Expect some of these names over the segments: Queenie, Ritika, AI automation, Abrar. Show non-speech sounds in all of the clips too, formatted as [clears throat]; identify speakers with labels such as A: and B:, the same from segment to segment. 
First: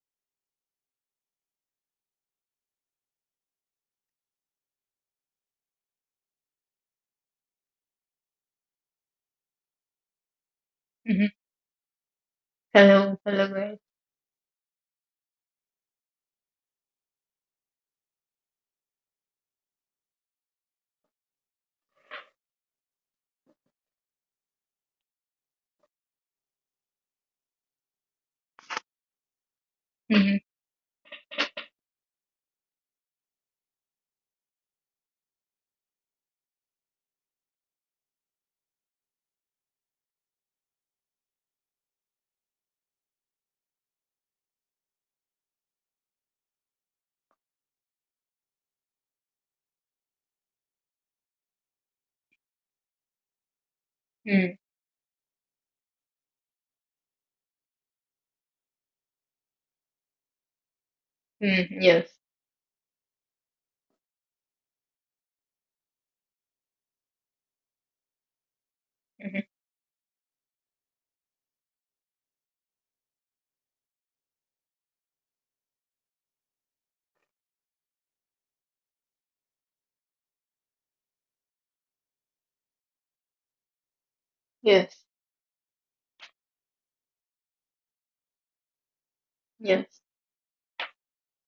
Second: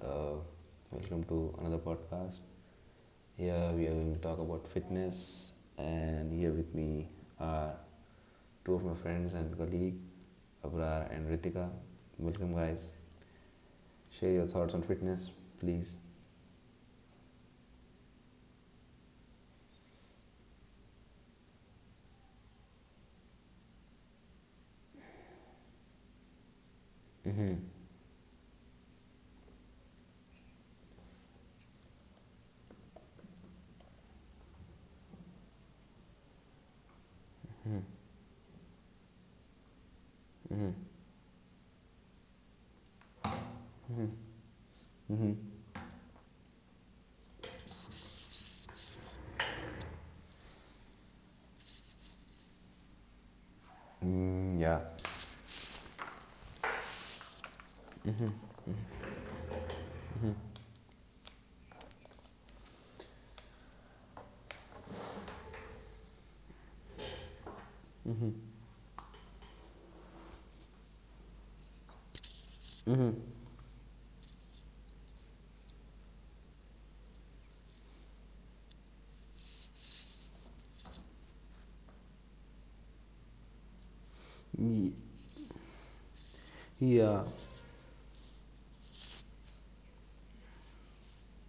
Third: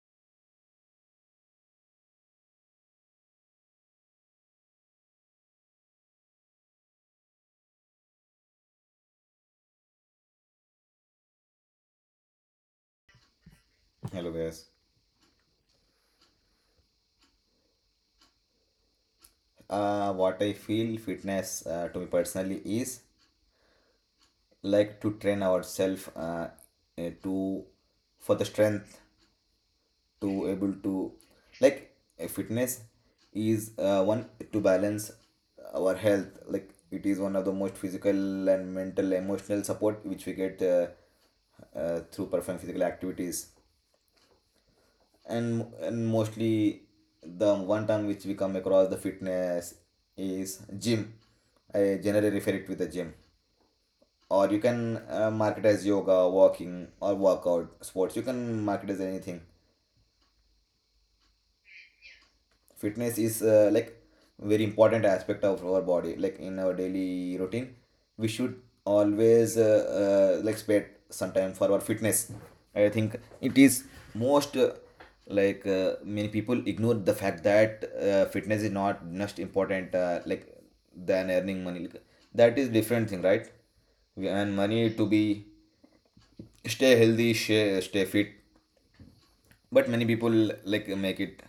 A: Welcome to another podcast. Here we are going to talk about fitness, and here with me are two of my friends and colleague, Abrar
B: Mhm.
A: and Ritika. Welcome, guys.
B: Hello, hello, guys.
A: Share
C: Hello
A: your
C: guys.
A: thoughts on fitness, please.
C: What I feel fitness to me personally is like to train ourselves
A: Mm-hmm.
C: to for the strength to
B: Mhm.
C: able to like fitness is one to balance our health, like it is one of the most physical and mental emotional support which we get
A: Mm-hmm.
C: through performing physical activities.
A: Mm-hmm. Mm-hmm.
C: And mostly the one term which we come across the fitness is gym. I generally refer it with the gym, or
B: Mm.
A: Mm,
C: you
A: yeah.
C: can market as yoga, walking or workout sports, you can market as anything.
B: Hmm. Yes.
C: Fitness is like very important aspect of our body, like in our daily routine we should
B: Mhm.
C: always like spend some time for our fitness. I think
A: Mm-hmm.
C: it is most many people ignore the fact that fitness is not just important like than earning money. Like, that is different thing, right? We earn money
B: Yes.
C: to be stay
A: Yeah.
C: healthy, stay fit, but
B: Yes.
C: many people like make it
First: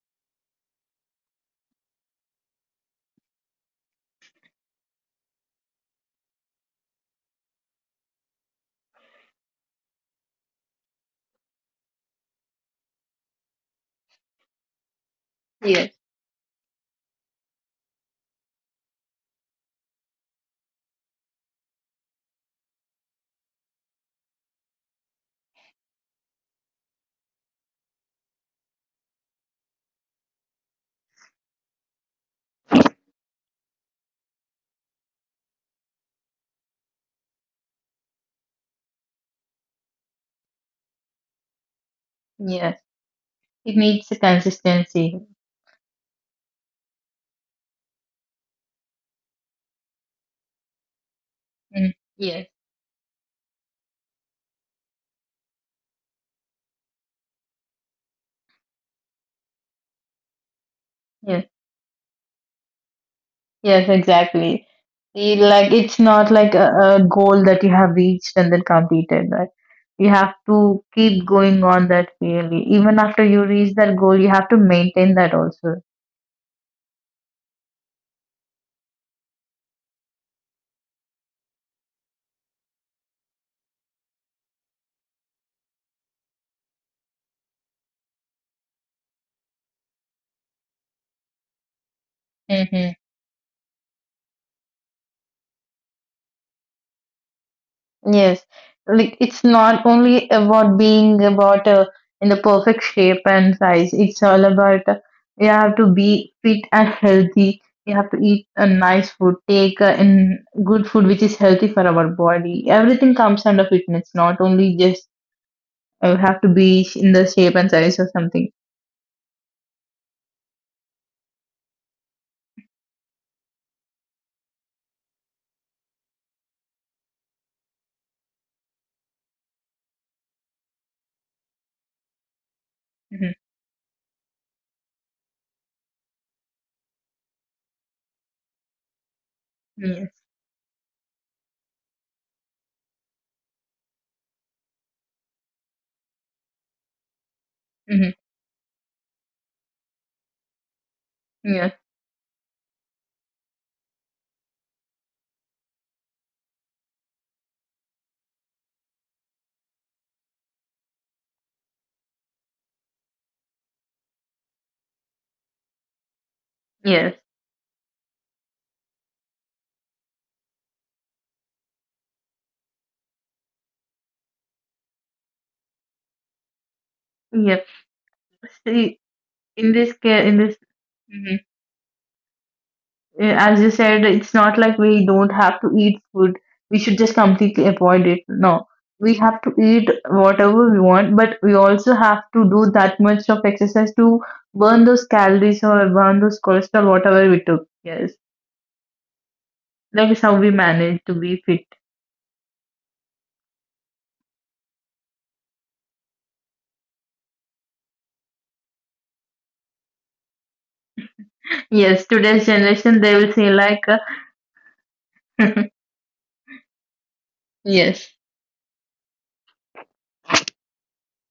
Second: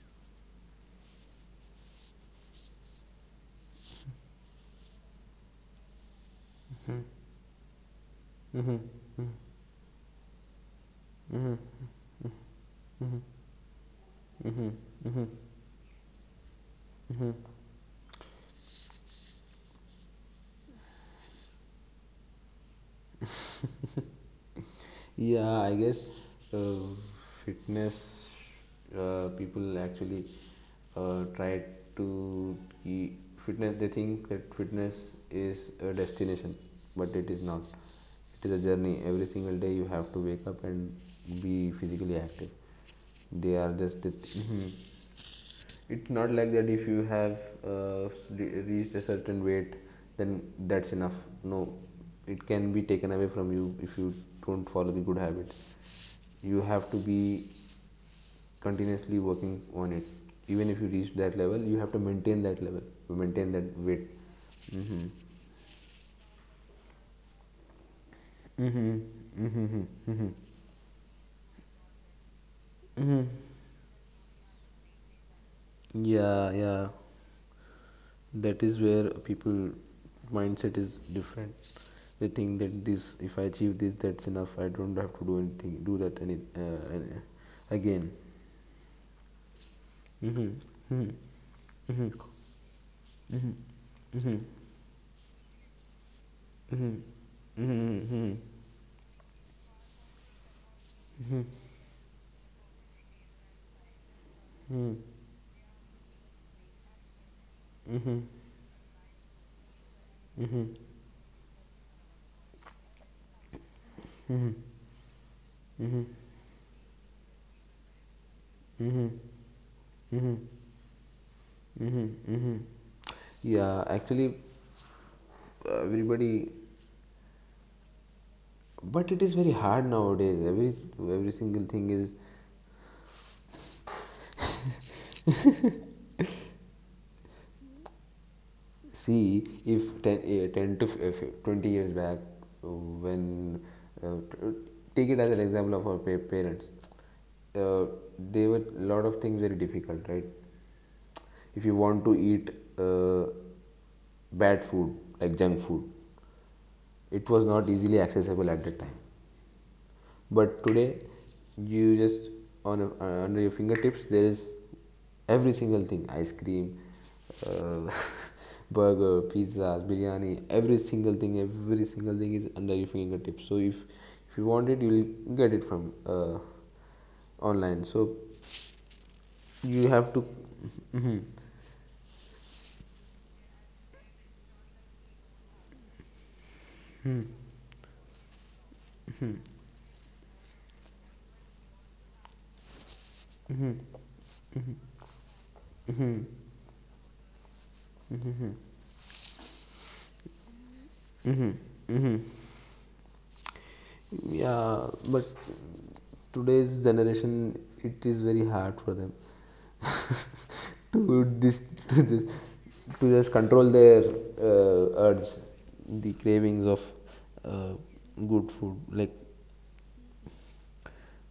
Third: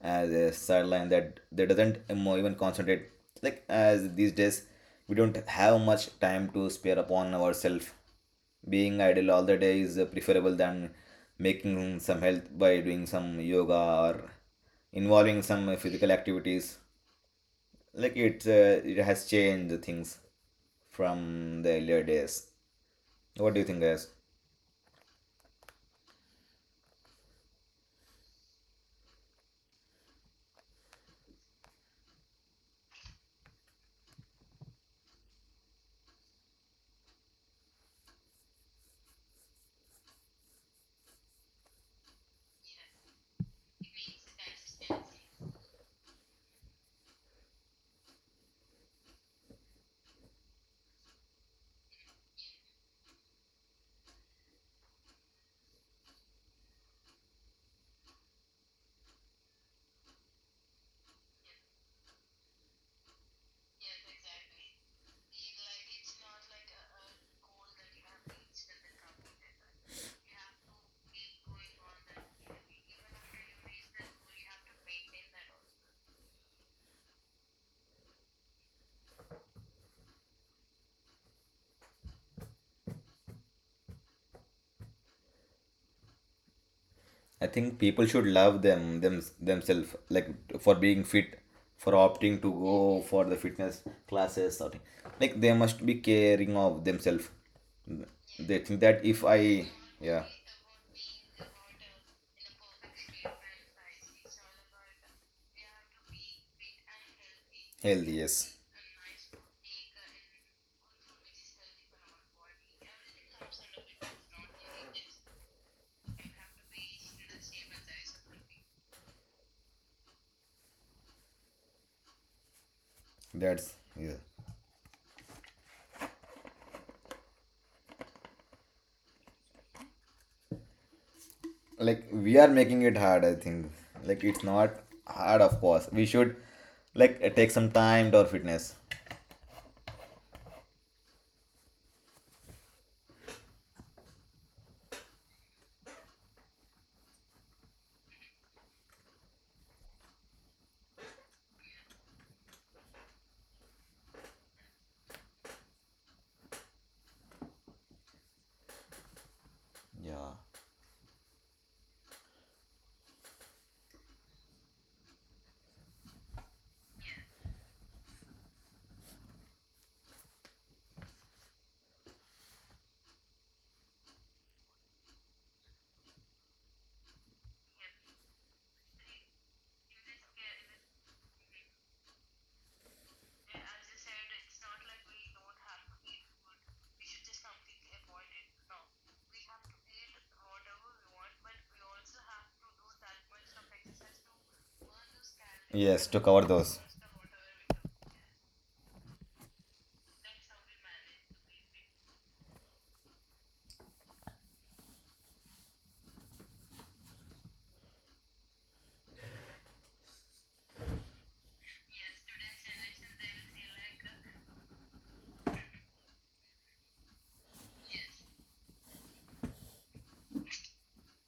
C: as a sideline that they doesn't even concentrate, like as these days we don't have much time to spare
A: Mm-hmm.
C: upon ourselves. Being
A: Mm-hmm.
C: idle all the day is preferable than
A: Mm-hmm.
C: making some health by doing some yoga or involving some
B: Yes.
C: physical activities. Like it it has changed things from the earlier days. What do you think, guys?
A: Yeah, I guess uh, fitness, people actually try to keep fitness. They think that fitness is a destination, but it is not. It is a journey. Every single day you have to wake up and be physically active.
B: Yes.
A: They are
B: It
A: just.
B: needs
A: The
B: a consistency.
A: it's not like that. If you have reached a certain weight, then that's enough. No,
B: Mm.
A: it
B: Yes.
A: can be taken away from you if you don't follow the good habits. You have to be continuously working on it. Even if you reach that
B: Yes.
A: level, you have to maintain that level, maintain that
B: Yes.
A: weight.
B: Exactly.
A: Hmm.
B: Like it's not like a goal that you have reached and then completed. Right? You have to keep going on that really. Even after you reach that goal, you have to maintain that also.
A: Yeah, yeah. That is where people mindset is different. They think that this, if I achieve this, that's enough. I don't have to do anything, do that
C: I think people
A: again.
C: should love them themselves like
A: Hmm.
C: for being
A: Hmm.
C: fit, for
A: Hmm.
C: opting to go for the
A: Hmm.
C: fitness
A: Hmm. Hmm.
C: classes or thing. Like they must be caring of
A: Hmm.
C: themselves.
A: Hmm.
B: Yes,
C: They think that
B: like
C: if
B: it's
C: I,
B: not
C: yeah,
B: only about being about in the perfect shape and size. It's all about you have to be fit and healthy. You have
C: healthy,
B: to eat
C: yes,
B: a nice food, take in good food which is healthy for our body. Everything comes under fitness, not only just have to be in the shape and size or something.
A: Hmm. Hmm. Hmm.
C: that's
A: Yeah,
C: yeah,
A: actually, everybody, but it is very hard nowadays, every single thing
C: like
A: is,
C: we are making it hard,
B: Mhm.
C: I think. Like it's not hard, of course we should like take some time to our fitness.
A: [laughs] see, if 10,
B: Yes.
A: eh, 10 to 20 years back, when uh, t- take it as an example of our parents, uh,
B: Hmm.
A: they were lot of things very difficult, right? If
B: Yes.
A: you want to eat uh, bad food like junk food, it was not easily accessible at the time.
C: Yeah,
A: But today, you just under your fingertips there is every single thing. Ice cream,
B: Yes.
A: uh, [laughs] burger, pizzas, biryani, every single thing, every single thing is under your fingertips. So if you want it, you'll get it from
B: Yep.
A: online, so
B: See, in
A: you
B: this
A: have to...
B: case, in this.
A: Mhm.
B: Mm-hmm. As you said, it's not like we don't have to eat food. We should just completely avoid it. No, we have to eat whatever we want, but we also have to do that much of exercise to burn those calories or burn those
C: cover those.
B: cholesterol, whatever we took. Yes, that is how we manage to be fit.
A: Yeah, but today's generation, it is very hard for them [laughs] to dis to
B: Yes,
A: just
B: today's generation,
A: to
B: they
A: just
B: will say
A: control
B: like,
A: their urge,
B: [laughs]
A: the cravings of uh,
B: yes,
A: good food like.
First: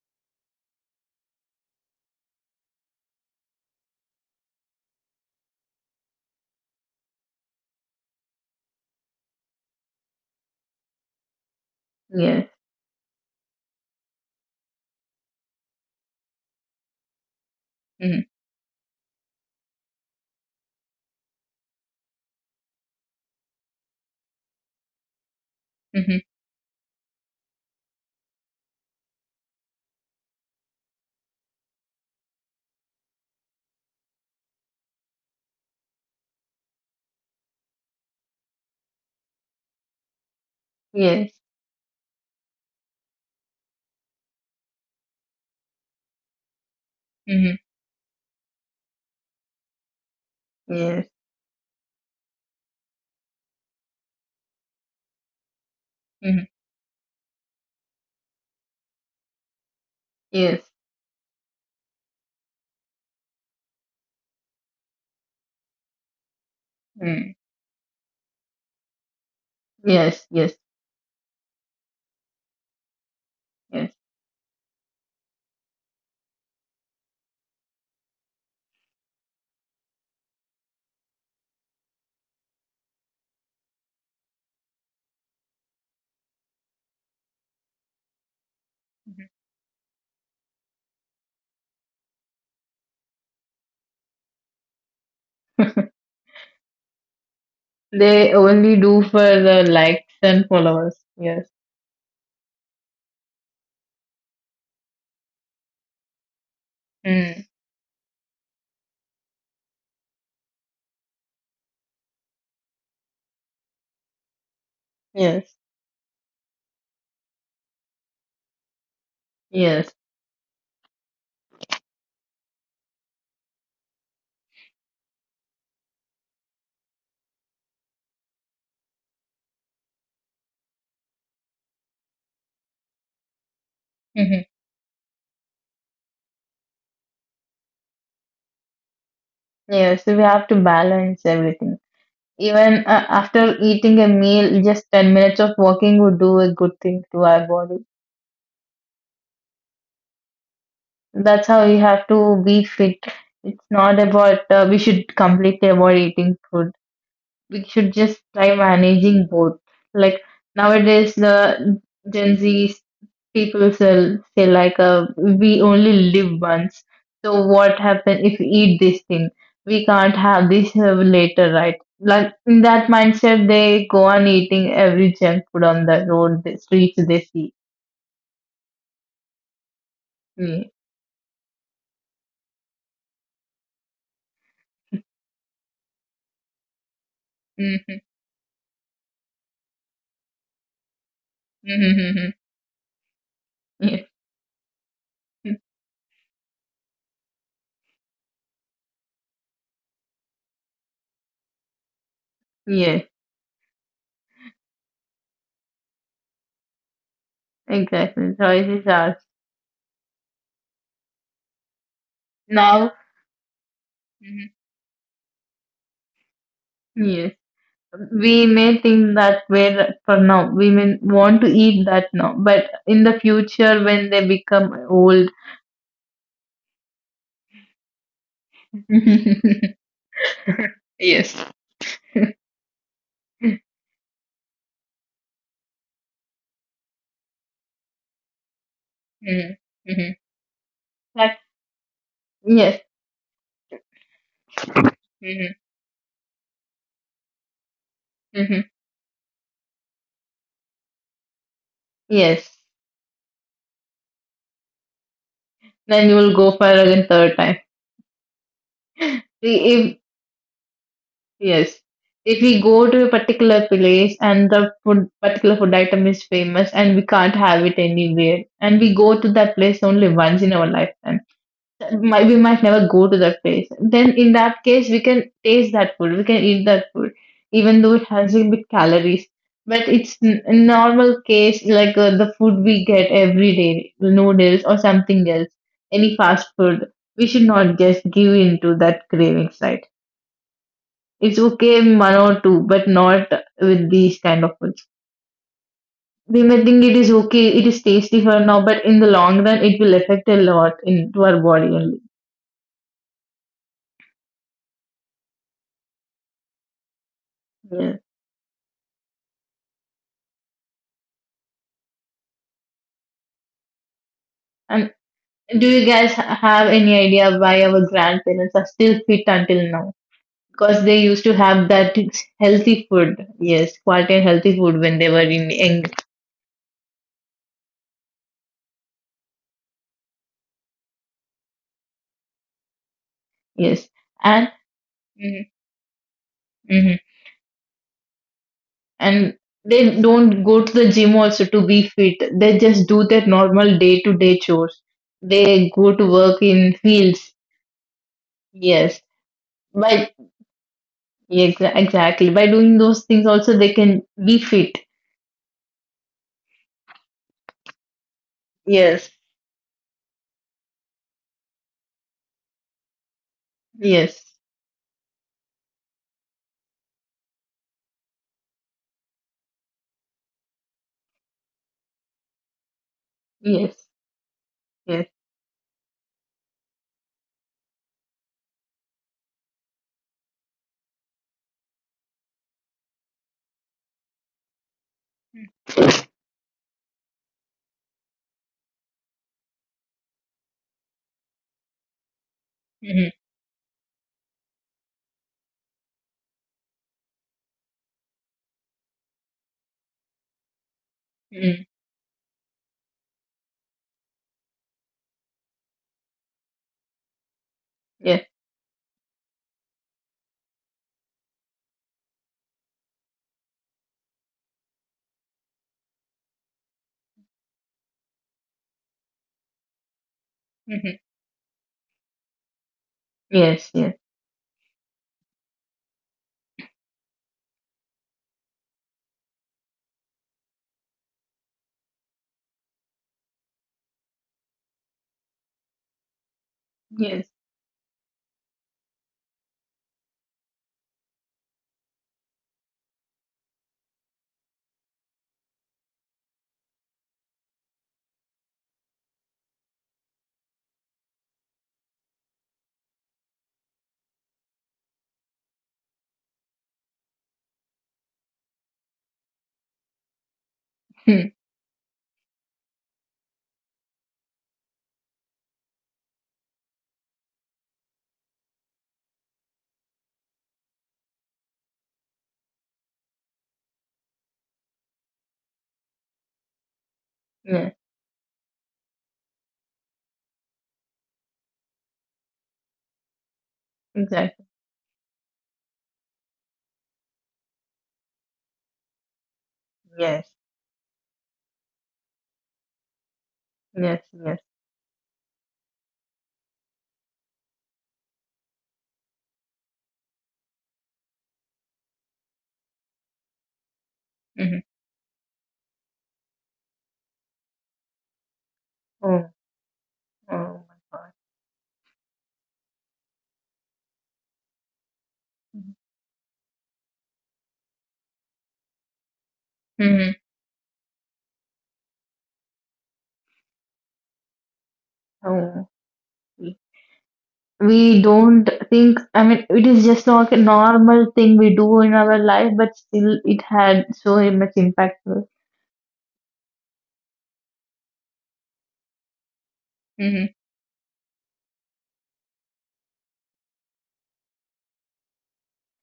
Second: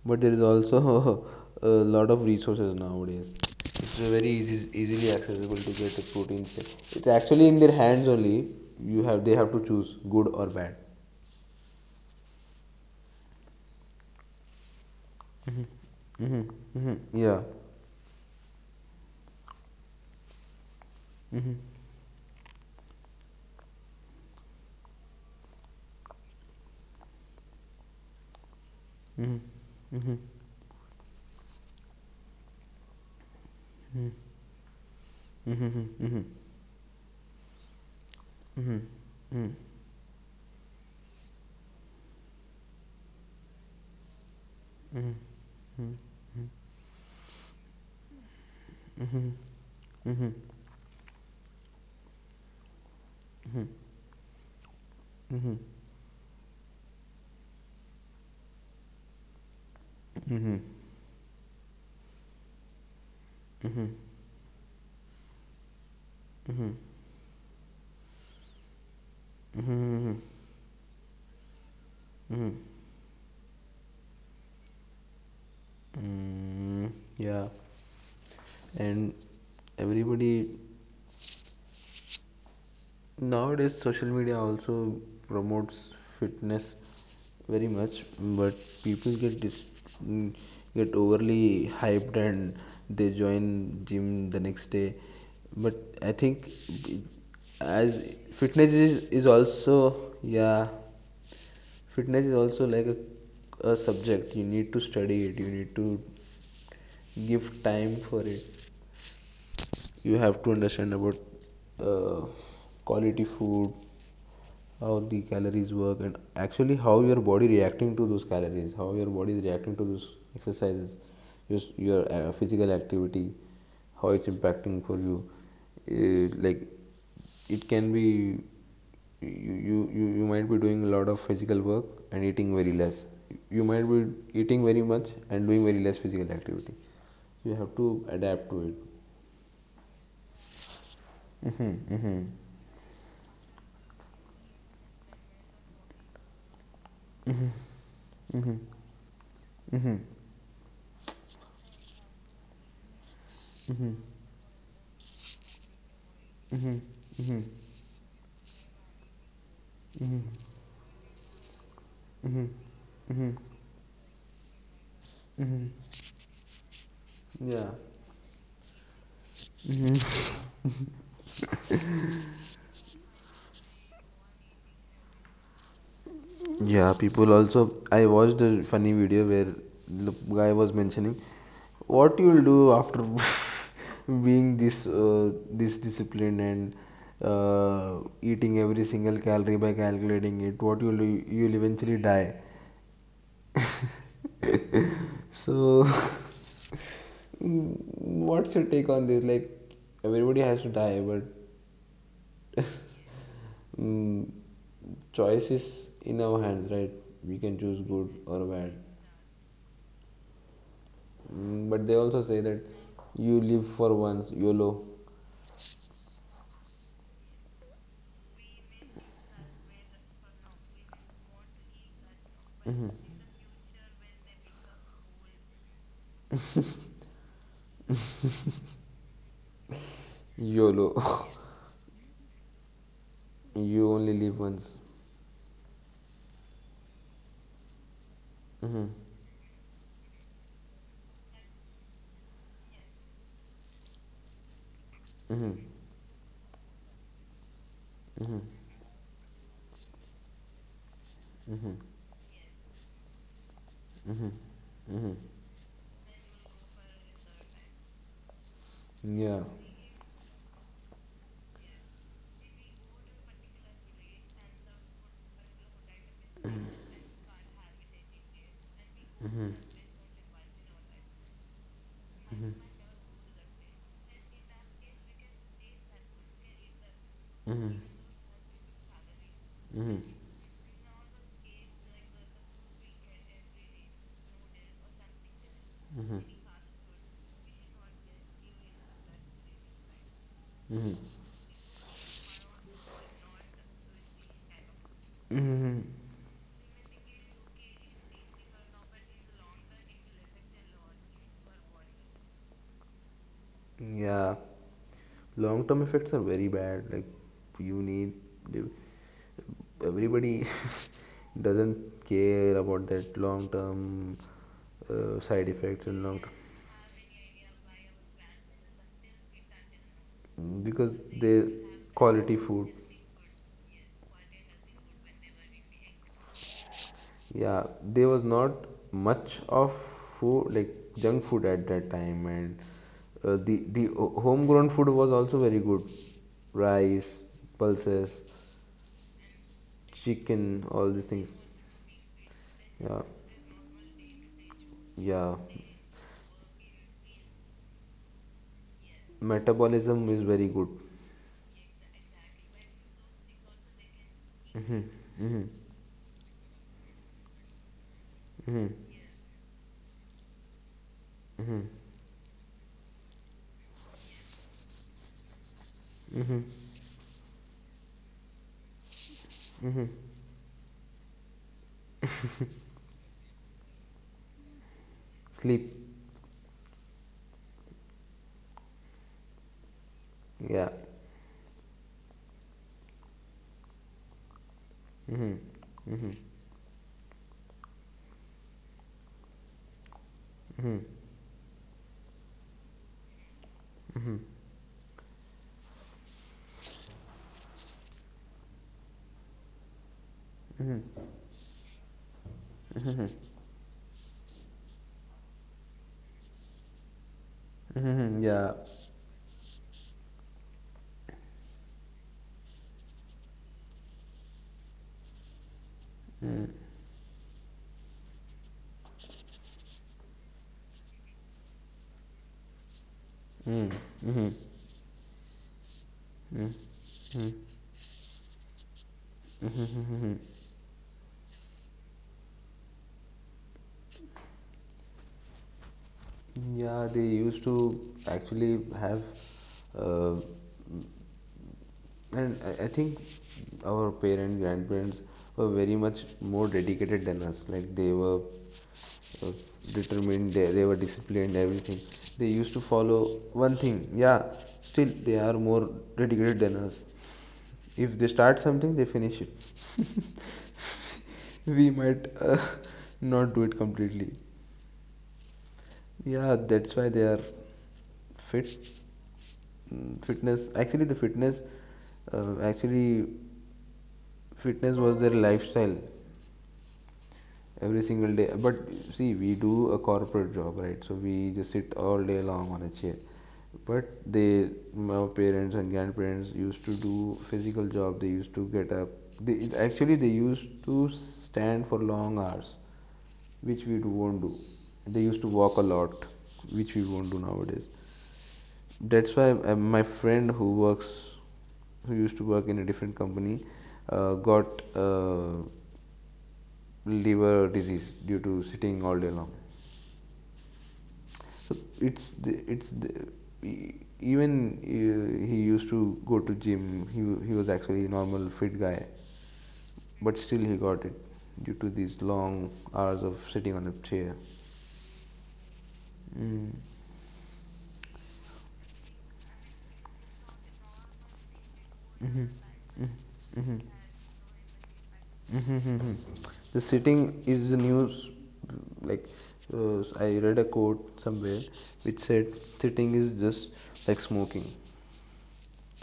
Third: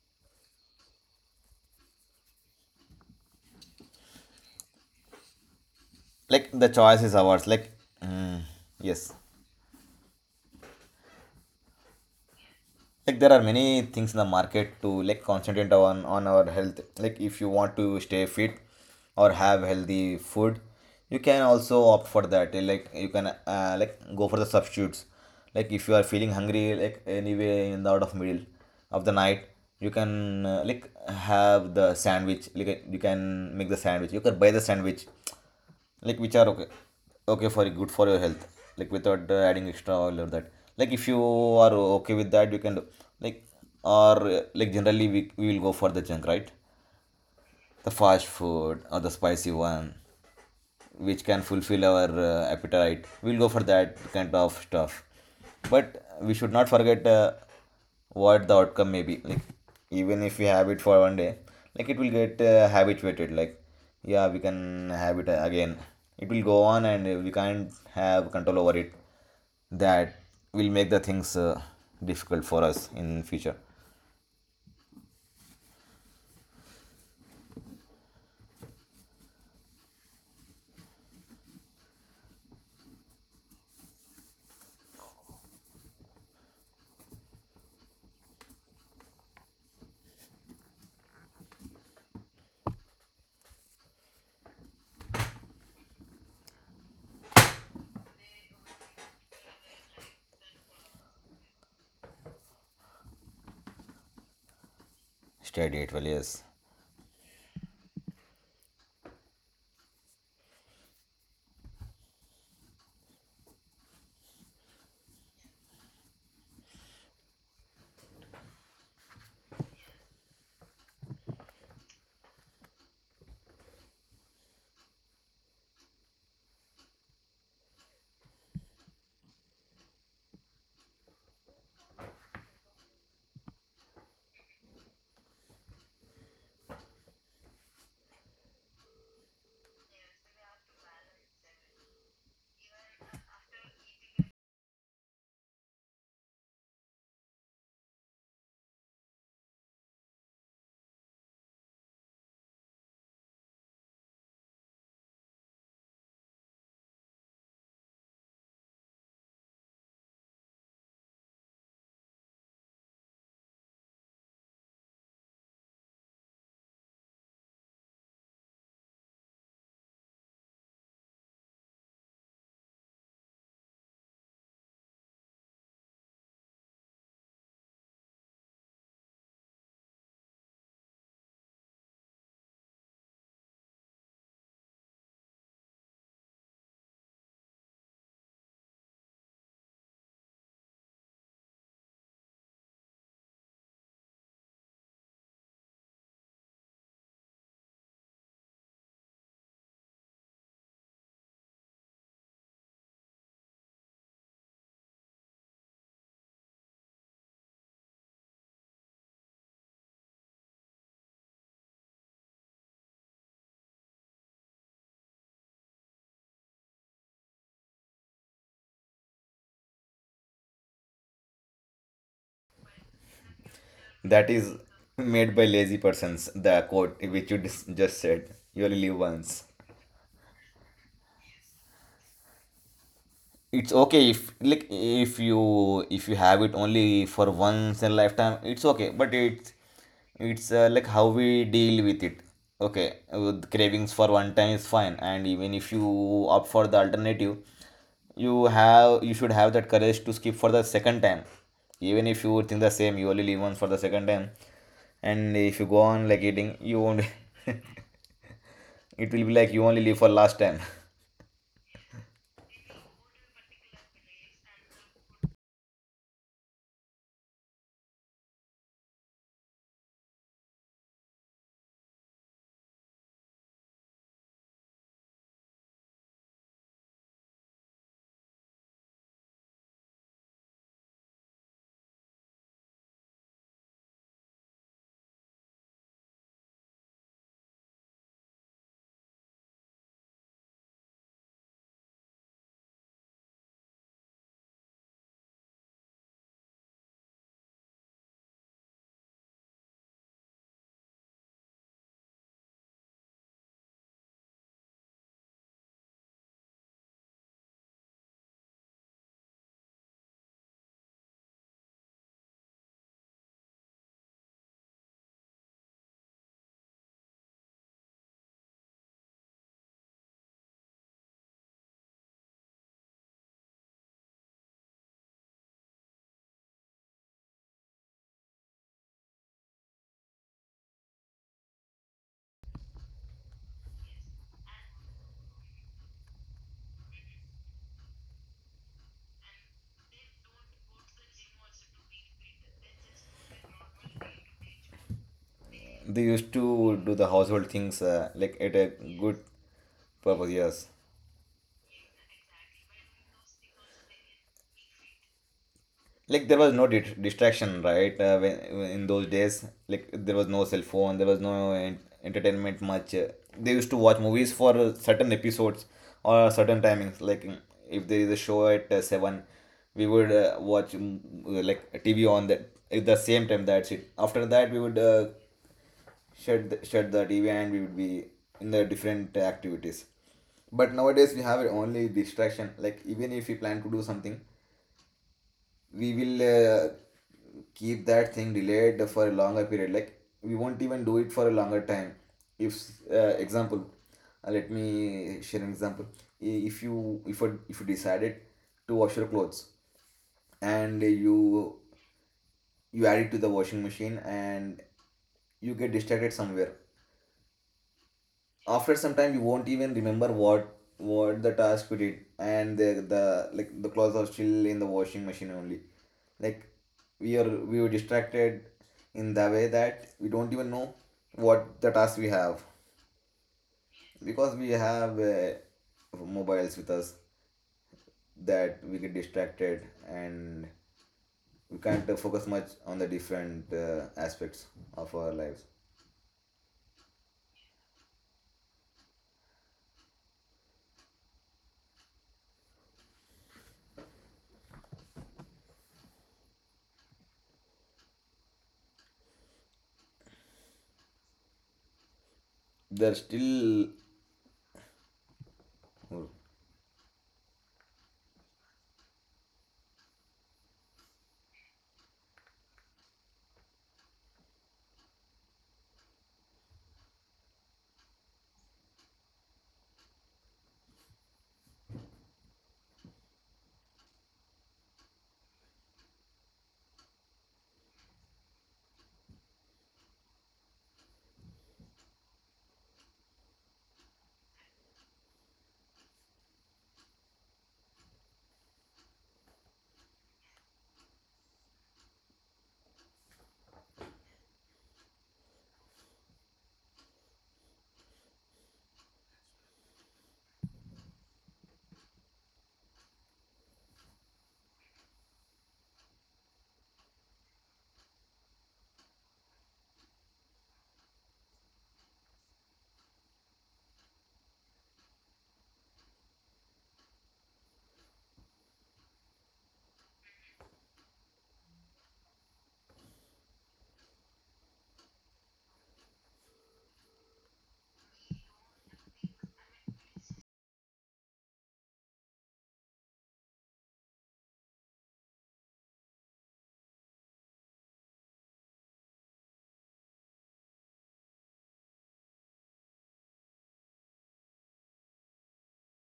A: But there is also [laughs] a lot of resources nowadays. It's a very easy, easily accessible to get a protein
C: Like the
A: shake.
C: choice
A: It's
C: is ours.
A: actually in
C: Like,
A: their hands
C: mm,
A: only. You
C: yes.
A: have They have to choose good or bad.
B: yes,
C: Like there are many things in the market to like concentrate on
A: Mm-hmm.
C: our health,
A: Mm-hmm.
C: like if
A: Yeah.
C: you want to
B: mm,
C: stay fit or have healthy food, you can
A: Mm-hmm.
C: also opt for that. Like you can like go for the substitutes. Like if you are
B: mhm,
C: feeling hungry, like anyway in the out of middle of the
A: Mm-hmm.
C: night, you can like have the sandwich, like you can make the sandwich, you can buy the sandwich
A: Mm-hmm.
C: like
A: Mm-hmm.
C: which are okay, okay for good for your health,
A: Mm-hmm.
C: like without adding extra oil or that. Like if you
B: yes,
C: are okay with that you can do. Like, or like generally we will go for the junk, right?
B: mhm,
C: The fast food or the spicy one
B: yes,
C: which can fulfill our appetite, we'll go for that kind of stuff.
A: Mm-hmm.
C: But we
B: mhm,
C: should not forget what the outcome may be. Like, even
A: Mm-hmm.
C: if we
A: Mm-hmm.
C: have
B: yes,
C: it for one day, like it will get habituated. Like,
A: Mm-hmm.
C: yeah, we can have it again, it will
A: Mm-hmm.
C: go
A: Mm-hmm. Mm-hmm.
C: on and we
B: mm,
C: can't have control over it.
A: Mm-hmm. Mm-hmm. Mm-hmm.
C: That
A: Mm-hmm.
B: yes, yes,
C: will make the things
A: Mm-hmm.
C: difficult
A: Mm-hmm.
C: for
A: Mm-hmm.
C: us in future.
B: yes.
A: Mm-hmm. Mm-hmm. Yeah, and everybody nowadays, social media also promotes fitness very much. But people get mm, get overly hyped, and they join gym the next day. But I think, it- as
B: They
A: fitness
B: only
A: is,
B: do for
A: is
B: the
A: also,
B: likes and
A: yeah,
B: followers. Yes.
A: fitness is also like a subject. You need to study it. You need
C: Steady
A: to
C: it well, yes.
B: Mm.
A: give time for it. You have to understand about uh, quality food, how the
B: Yes.
A: calories work, and actually how your body reacting to those calories, how your body is reacting to
B: Yes.
A: those exercises, your physical activity, how it's impacting for you. Like, it can be, you might be doing a lot of physical work and eating very less. You might be
B: Mhm.
A: eating very much and doing very less physical activity. You have to adapt to it.
B: Yes. So we have to balance everything.
A: Mm-hmm, mm-hmm.
B: Even after eating a meal, just 10 minutes of walking would do a good thing to our body. That's how we have to be fit. It's not about we should completely avoid eating food. We should just try managing both. Like nowadays, the Gen Z people say like, we only live once. So
A: Yeah.
B: what happen if we eat this thing? We can't have this later, right? Like in that mindset, they go on eating every junk food on the road, the
A: Yeah,
B: streets they
A: people
B: see.
A: also. I watched a funny video where the guy
B: Yeah.
A: was mentioning what you will do after [laughs] being this disciplined and eating every single calorie by calculating it. What you'll do, you'll eventually
B: Mm-hmm.
A: die.
B: [laughs]
A: So, [laughs] what's your take on this? Like, everybody has to die, but
B: Yes,
A: [laughs] Mm, choice is in our hands, right? We can choose good
B: exactly.
A: or bad.
B: Choices are
A: Mm, but they also say that
B: now.
A: you live for once,
B: Mhm.
A: YOLO.
B: Yes. We may think that we're for now. We may want to eat that now, but in the future, when
C: That
B: they
C: is
B: become old,
C: made by lazy persons, the quote which you just said, you only live once.
B: [laughs]
A: YOLO.
B: yes.
A: [laughs]
C: It's
A: You
C: okay
A: only
C: if,
A: live
C: like,
A: once.
C: if you, if you have it only for once in a lifetime, it's
A: Hmm.
C: okay, but it's
B: Mhm. Mhm.
C: it's uh, like how
B: That-
C: we deal with it.
B: yes.
C: Okay with cravings for one time is fine, and even
B: Mhm.
A: Hmm.
C: if you opt for the alternative, you
B: Mhm.
C: have you should have that courage to skip for the second time. Even if you think
B: Yes,
C: the same, you only live once, for the second time,
A: Hmm.
C: and if you go on
B: then
C: like
B: you will
C: eating,
B: go for
C: you won't
B: again third
C: [laughs] it
B: time.
C: will be
A: Yeah.
C: like you
B: See,
C: only live
B: If
C: for last time. [laughs]
B: yes, if we go to a particular place and the food particular food item is famous and we can't have it anywhere, and we go to that
A: Hmm.
B: place only once in our lifetime. Might we might never go to that place. Then in that case, we can taste that food. We can eat that food,
A: Hmm.
B: even though it has a bit calories. But
A: Hmm.
B: it's in normal case like the food we get every day, noodles or something else, any fast food. We should not just give in to that cravings, right?
A: Hmm.
B: It's okay in one or two, but not with these kind of foods.
A: Hmm.
B: We may think it is okay, it is tasty for now, but in the long run, it will affect a lot into our body only.
A: Yeah. Long term effects are very bad, like, you
B: Yeah.
A: need, everybody [laughs] doesn't care about that long term,
B: And
A: side
B: do
A: effects
B: you
A: and long
B: guys
A: term.
B: have any idea why our grandparents are still fit until now?
A: Because
B: Because they
A: they
B: used to have that
A: quality food.
B: healthy food, yes, quality and healthy food when they were in young,
A: Yeah, there was not much of food like junk food at that time, and uh, the the
B: yes,
A: ho-
B: and
A: homegrown food was also
B: mhm,
A: very good,
B: mhm.
A: rice, pulses,
B: And they don't
A: chicken,
B: go to
A: all
B: the
A: these
B: gym
A: things.
B: also to be fit. They just
A: Yeah,
B: do their normal day to day chores.
A: yeah,
B: They go
C: They
B: to
C: used
B: work
C: to
B: in
C: do the
B: fields,
C: household things, like at a
B: yes,
C: good
A: metabolism
B: but
A: is
C: purpose.
A: very
C: Yes,
A: good.
B: exactly by doing those things also they can be
A: Hmm.
B: fit.
A: Hmm.
C: like there was no distraction, right? When,
A: Hmm.
C: in those
B: Yes,
C: days, like there was no cell phone, there was no
A: Hmm.
C: entertainment much. They used to watch movies
B: yes,
C: for certain episodes or
A: Hmm.
C: certain timings. Like, mm, if there is a show at seven, we would watch, mm, like TV on that at the same time. That's it.
B: yes,
C: After that, we would
B: yes.
A: Sleep.
C: shut the TV and we would be in the different activities.
A: Yeah.
C: But nowadays we have only distraction. Like, even if we plan to do something,
A: Hmm.
C: we
A: Hmm.
C: will keep that thing delayed for a longer period. Like we won't
A: Hmm.
C: even do it for a longer time. If uh,
B: Mhm.
C: example, let me share an example. If you, if you decided to wash your clothes and you add it to the washing machine and you get distracted somewhere,
A: Hmm.
B: Yeah.
A: Yeah.
C: after some time you won't even remember what the task we did, and the like the clothes are still in the washing machine only. Like
A: Mm-hmm.
C: we are, we were distracted in the way that we don't even know
B: Hmm.
C: what the task we have,
B: Yes. Yes.
A: Mm-hmm. Mm-hmm.
C: because we have mobiles with us, that we get distracted and we can't focus much on the different aspects of our lives.
A: Yeah, they
B: Yes.
A: used to actually have, uh, and I think our parents, grandparents were very much more dedicated than us. Like, they were uh, determined, they were disciplined, everything. They used to
C: There's
A: follow one
C: still,
A: thing. Yeah, still they are more dedicated than us. If they start something, they finish it. [laughs]
B: Hmm.
A: We might [laughs] not do it completely. Yeah, that's why they are fit. Mm, fitness, actually, uh, actually, fitness was their lifestyle
B: Yes.
A: every single day. But see, we do a corporate job, right? So we just sit all day long on a chair. But
B: Exactly.
A: they my parents and grandparents used to do physical job. They used to get up. Actually, they
B: Yes.
A: used to stand for long hours, which we
B: Yes.
A: won't do.
B: Yes.
A: They used to walk a lot, which we won't do nowadays. That's why, my friend who works who used to work in a different company got
B: Hmm.
A: liver disease due to sitting all day long.
B: Oh. Oh my God.
A: So, it's the, e- even he used to go to gym. He was actually a normal fit guy,
B: Mm-hmm.
A: but still he got it due to these long hours of sitting on a chair.
B: Oh.
A: Mm.
B: We we don't think. I mean, it is just like a normal thing we do in our life, but still, it had so much impact.
A: [laughs] The sitting is the news. Like, I
B: Mm-hmm.
A: read a quote somewhere which said sitting is just like smoking,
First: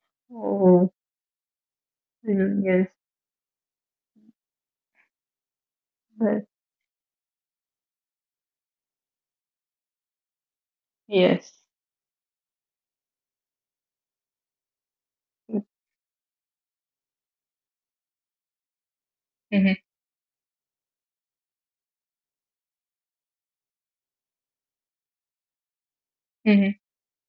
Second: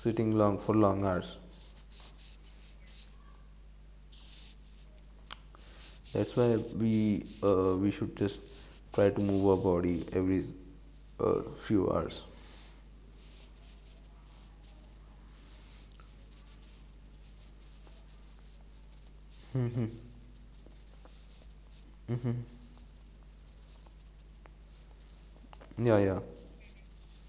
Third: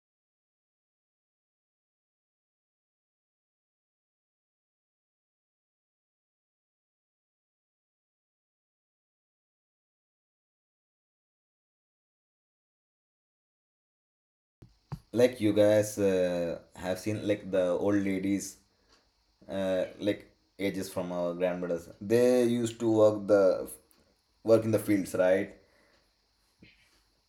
A: sitting long for
B: Oh.
A: long hours.
B: Mm. Yes.
A: That's
B: Yes.
A: why we should just try to move our body every few hours.
C: like, you
B: Yes.
C: guys have seen like the old ladies,
B: Mm-hmm.
A: Mm-hmm.
C: like ages from our grandmothers,
A: Mm-hmm.
C: they used to work in the fields, right?
A: Yeah, yeah.
B: Mm-hmm.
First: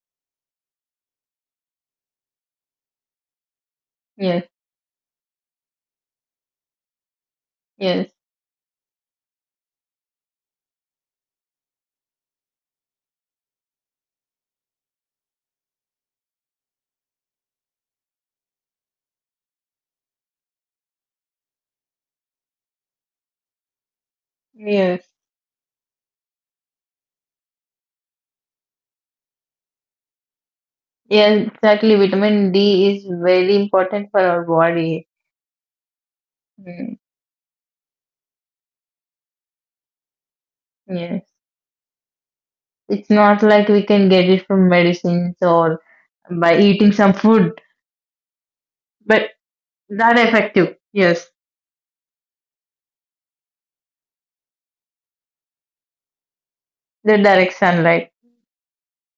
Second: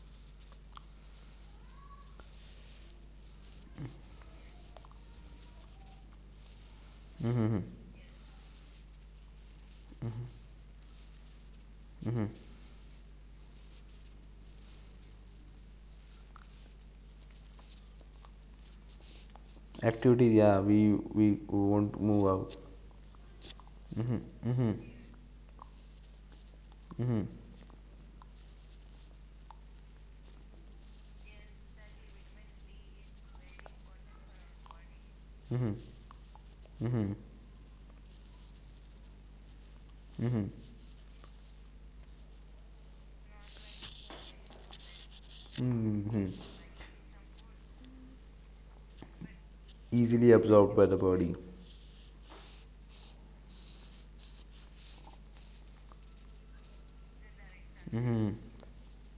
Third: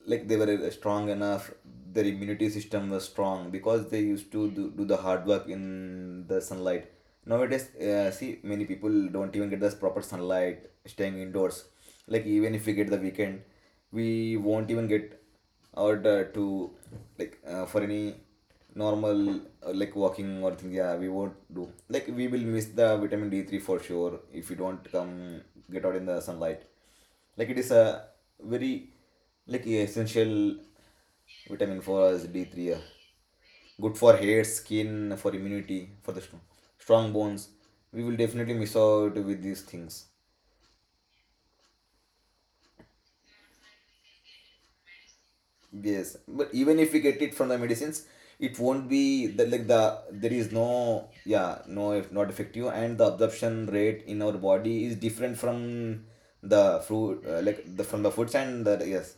C: Like they were strong enough, their immunity system was strong because they used
B: Yes.
C: to do the hard work in the sunlight.
A: Mm-hmm.
C: Nowadays
B: Yes.
C: see, many people don't even get the proper sunlight, staying indoors.
A: Mm-hmm.
C: Like, even if we get the weekend, we won't even get out to like for any normal like
A: Activities.
C: walking or
A: Yeah,
C: thing. Yeah, we won't
A: we
C: do,
A: won't
C: like
A: move
C: we will
A: out.
C: miss the vitamin D3 for sure
A: Mhm,
C: if we
A: mhm,
C: don't
B: Yes.
C: come get out in the sunlight.
A: mhm,
C: Like it is a very like essential
B: Yes.
C: vitamin
B: Exactly.
C: for us,
B: Vitamin
C: D3,
B: D is very
C: good for
B: important for
C: hair,
B: our body.
C: skin, for
A: mhm,
C: immunity, for the strong,
B: Mm.
C: strong
A: mhm,
C: bones. We will definitely miss out with these things.
A: mhm.
B: Yes. It's not like we can get it from medicines or
C: Yes,
A: Hmm.
C: but
B: by
C: even
B: eating
C: if we
B: some
C: get it from the
B: food,
C: medicines, it won't be
B: but
C: that, like the
B: that
A: Easily
C: there is
A: absorbed
B: effective.
A: by the
C: no,
B: Yes,
A: body.
C: yeah, no, if not effective, and the absorption rate in our body is different from the
B: the
C: fruit,
B: direct
C: like the from the
B: sunlight.
A: Mhm,
C: foods and the, yes,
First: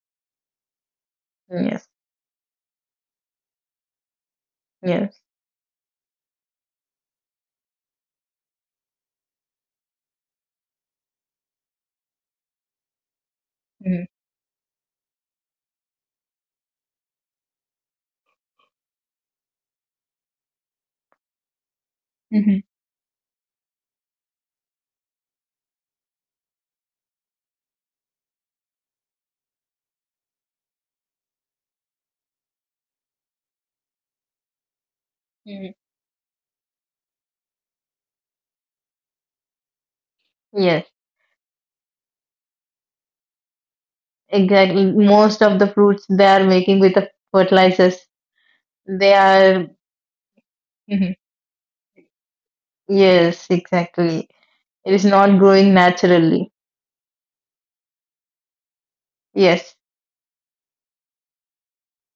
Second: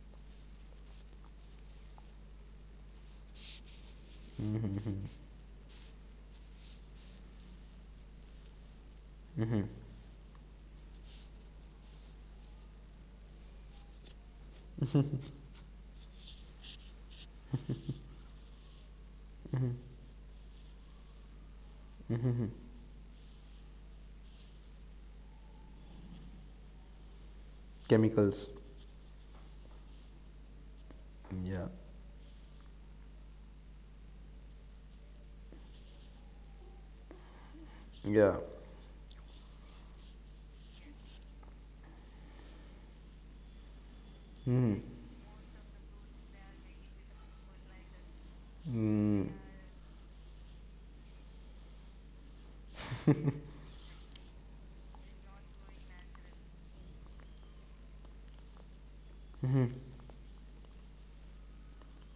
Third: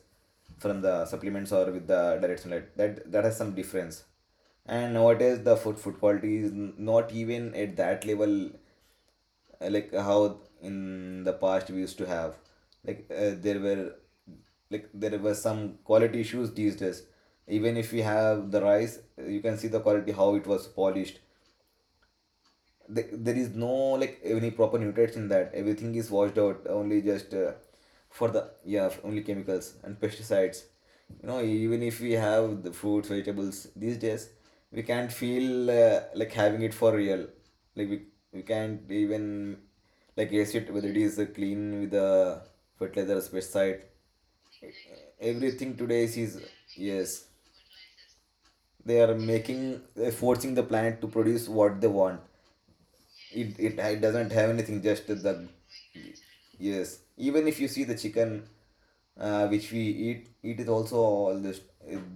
C: from the supplements or
B: Yes,
C: with the direct sunlight, that that has some difference. And
A: mhm,
B: yes.
C: nowadays the food quality is not even at that level,
A: mhm,
C: like how in the past we used to have. Like, there were,
B: Mm-hmm.
C: like there were some quality issues these days. Even if we have the rice, you can see the quality, how it was polished.
A: mhm.
B: Mm-hmm.
C: There is no like any proper nutrients in that, everything is washed out, only just for the,
A: Chemicals.
C: yeah, only chemicals and pesticides. You know,
A: Yeah.
C: even if we have the fruits, vegetables these days, we can't
B: Mm-hmm.
C: feel like having it for real. Like
A: Yeah.
C: we can't even like, yes, it
B: Yes,
C: whether it is clean with the fertilizer, pesticide,
A: Mhm.
B: exactly. Most of the
C: everything today
B: fruits they
C: is,
B: are making with the
C: yes,
B: fertilizers,
C: they
B: they
C: are
A: Mm.
B: are.
C: making, they're forcing the planet to
B: Mhm.
C: produce what they want.
B: Yes,
C: It, it
B: exactly.
C: doesn't have anything.
B: It is
C: Just
B: not
C: the,
B: growing naturally.
C: yes. Even if you see the chicken, which
A: Mhm,
B: Yes,
C: we eat, it is also all this.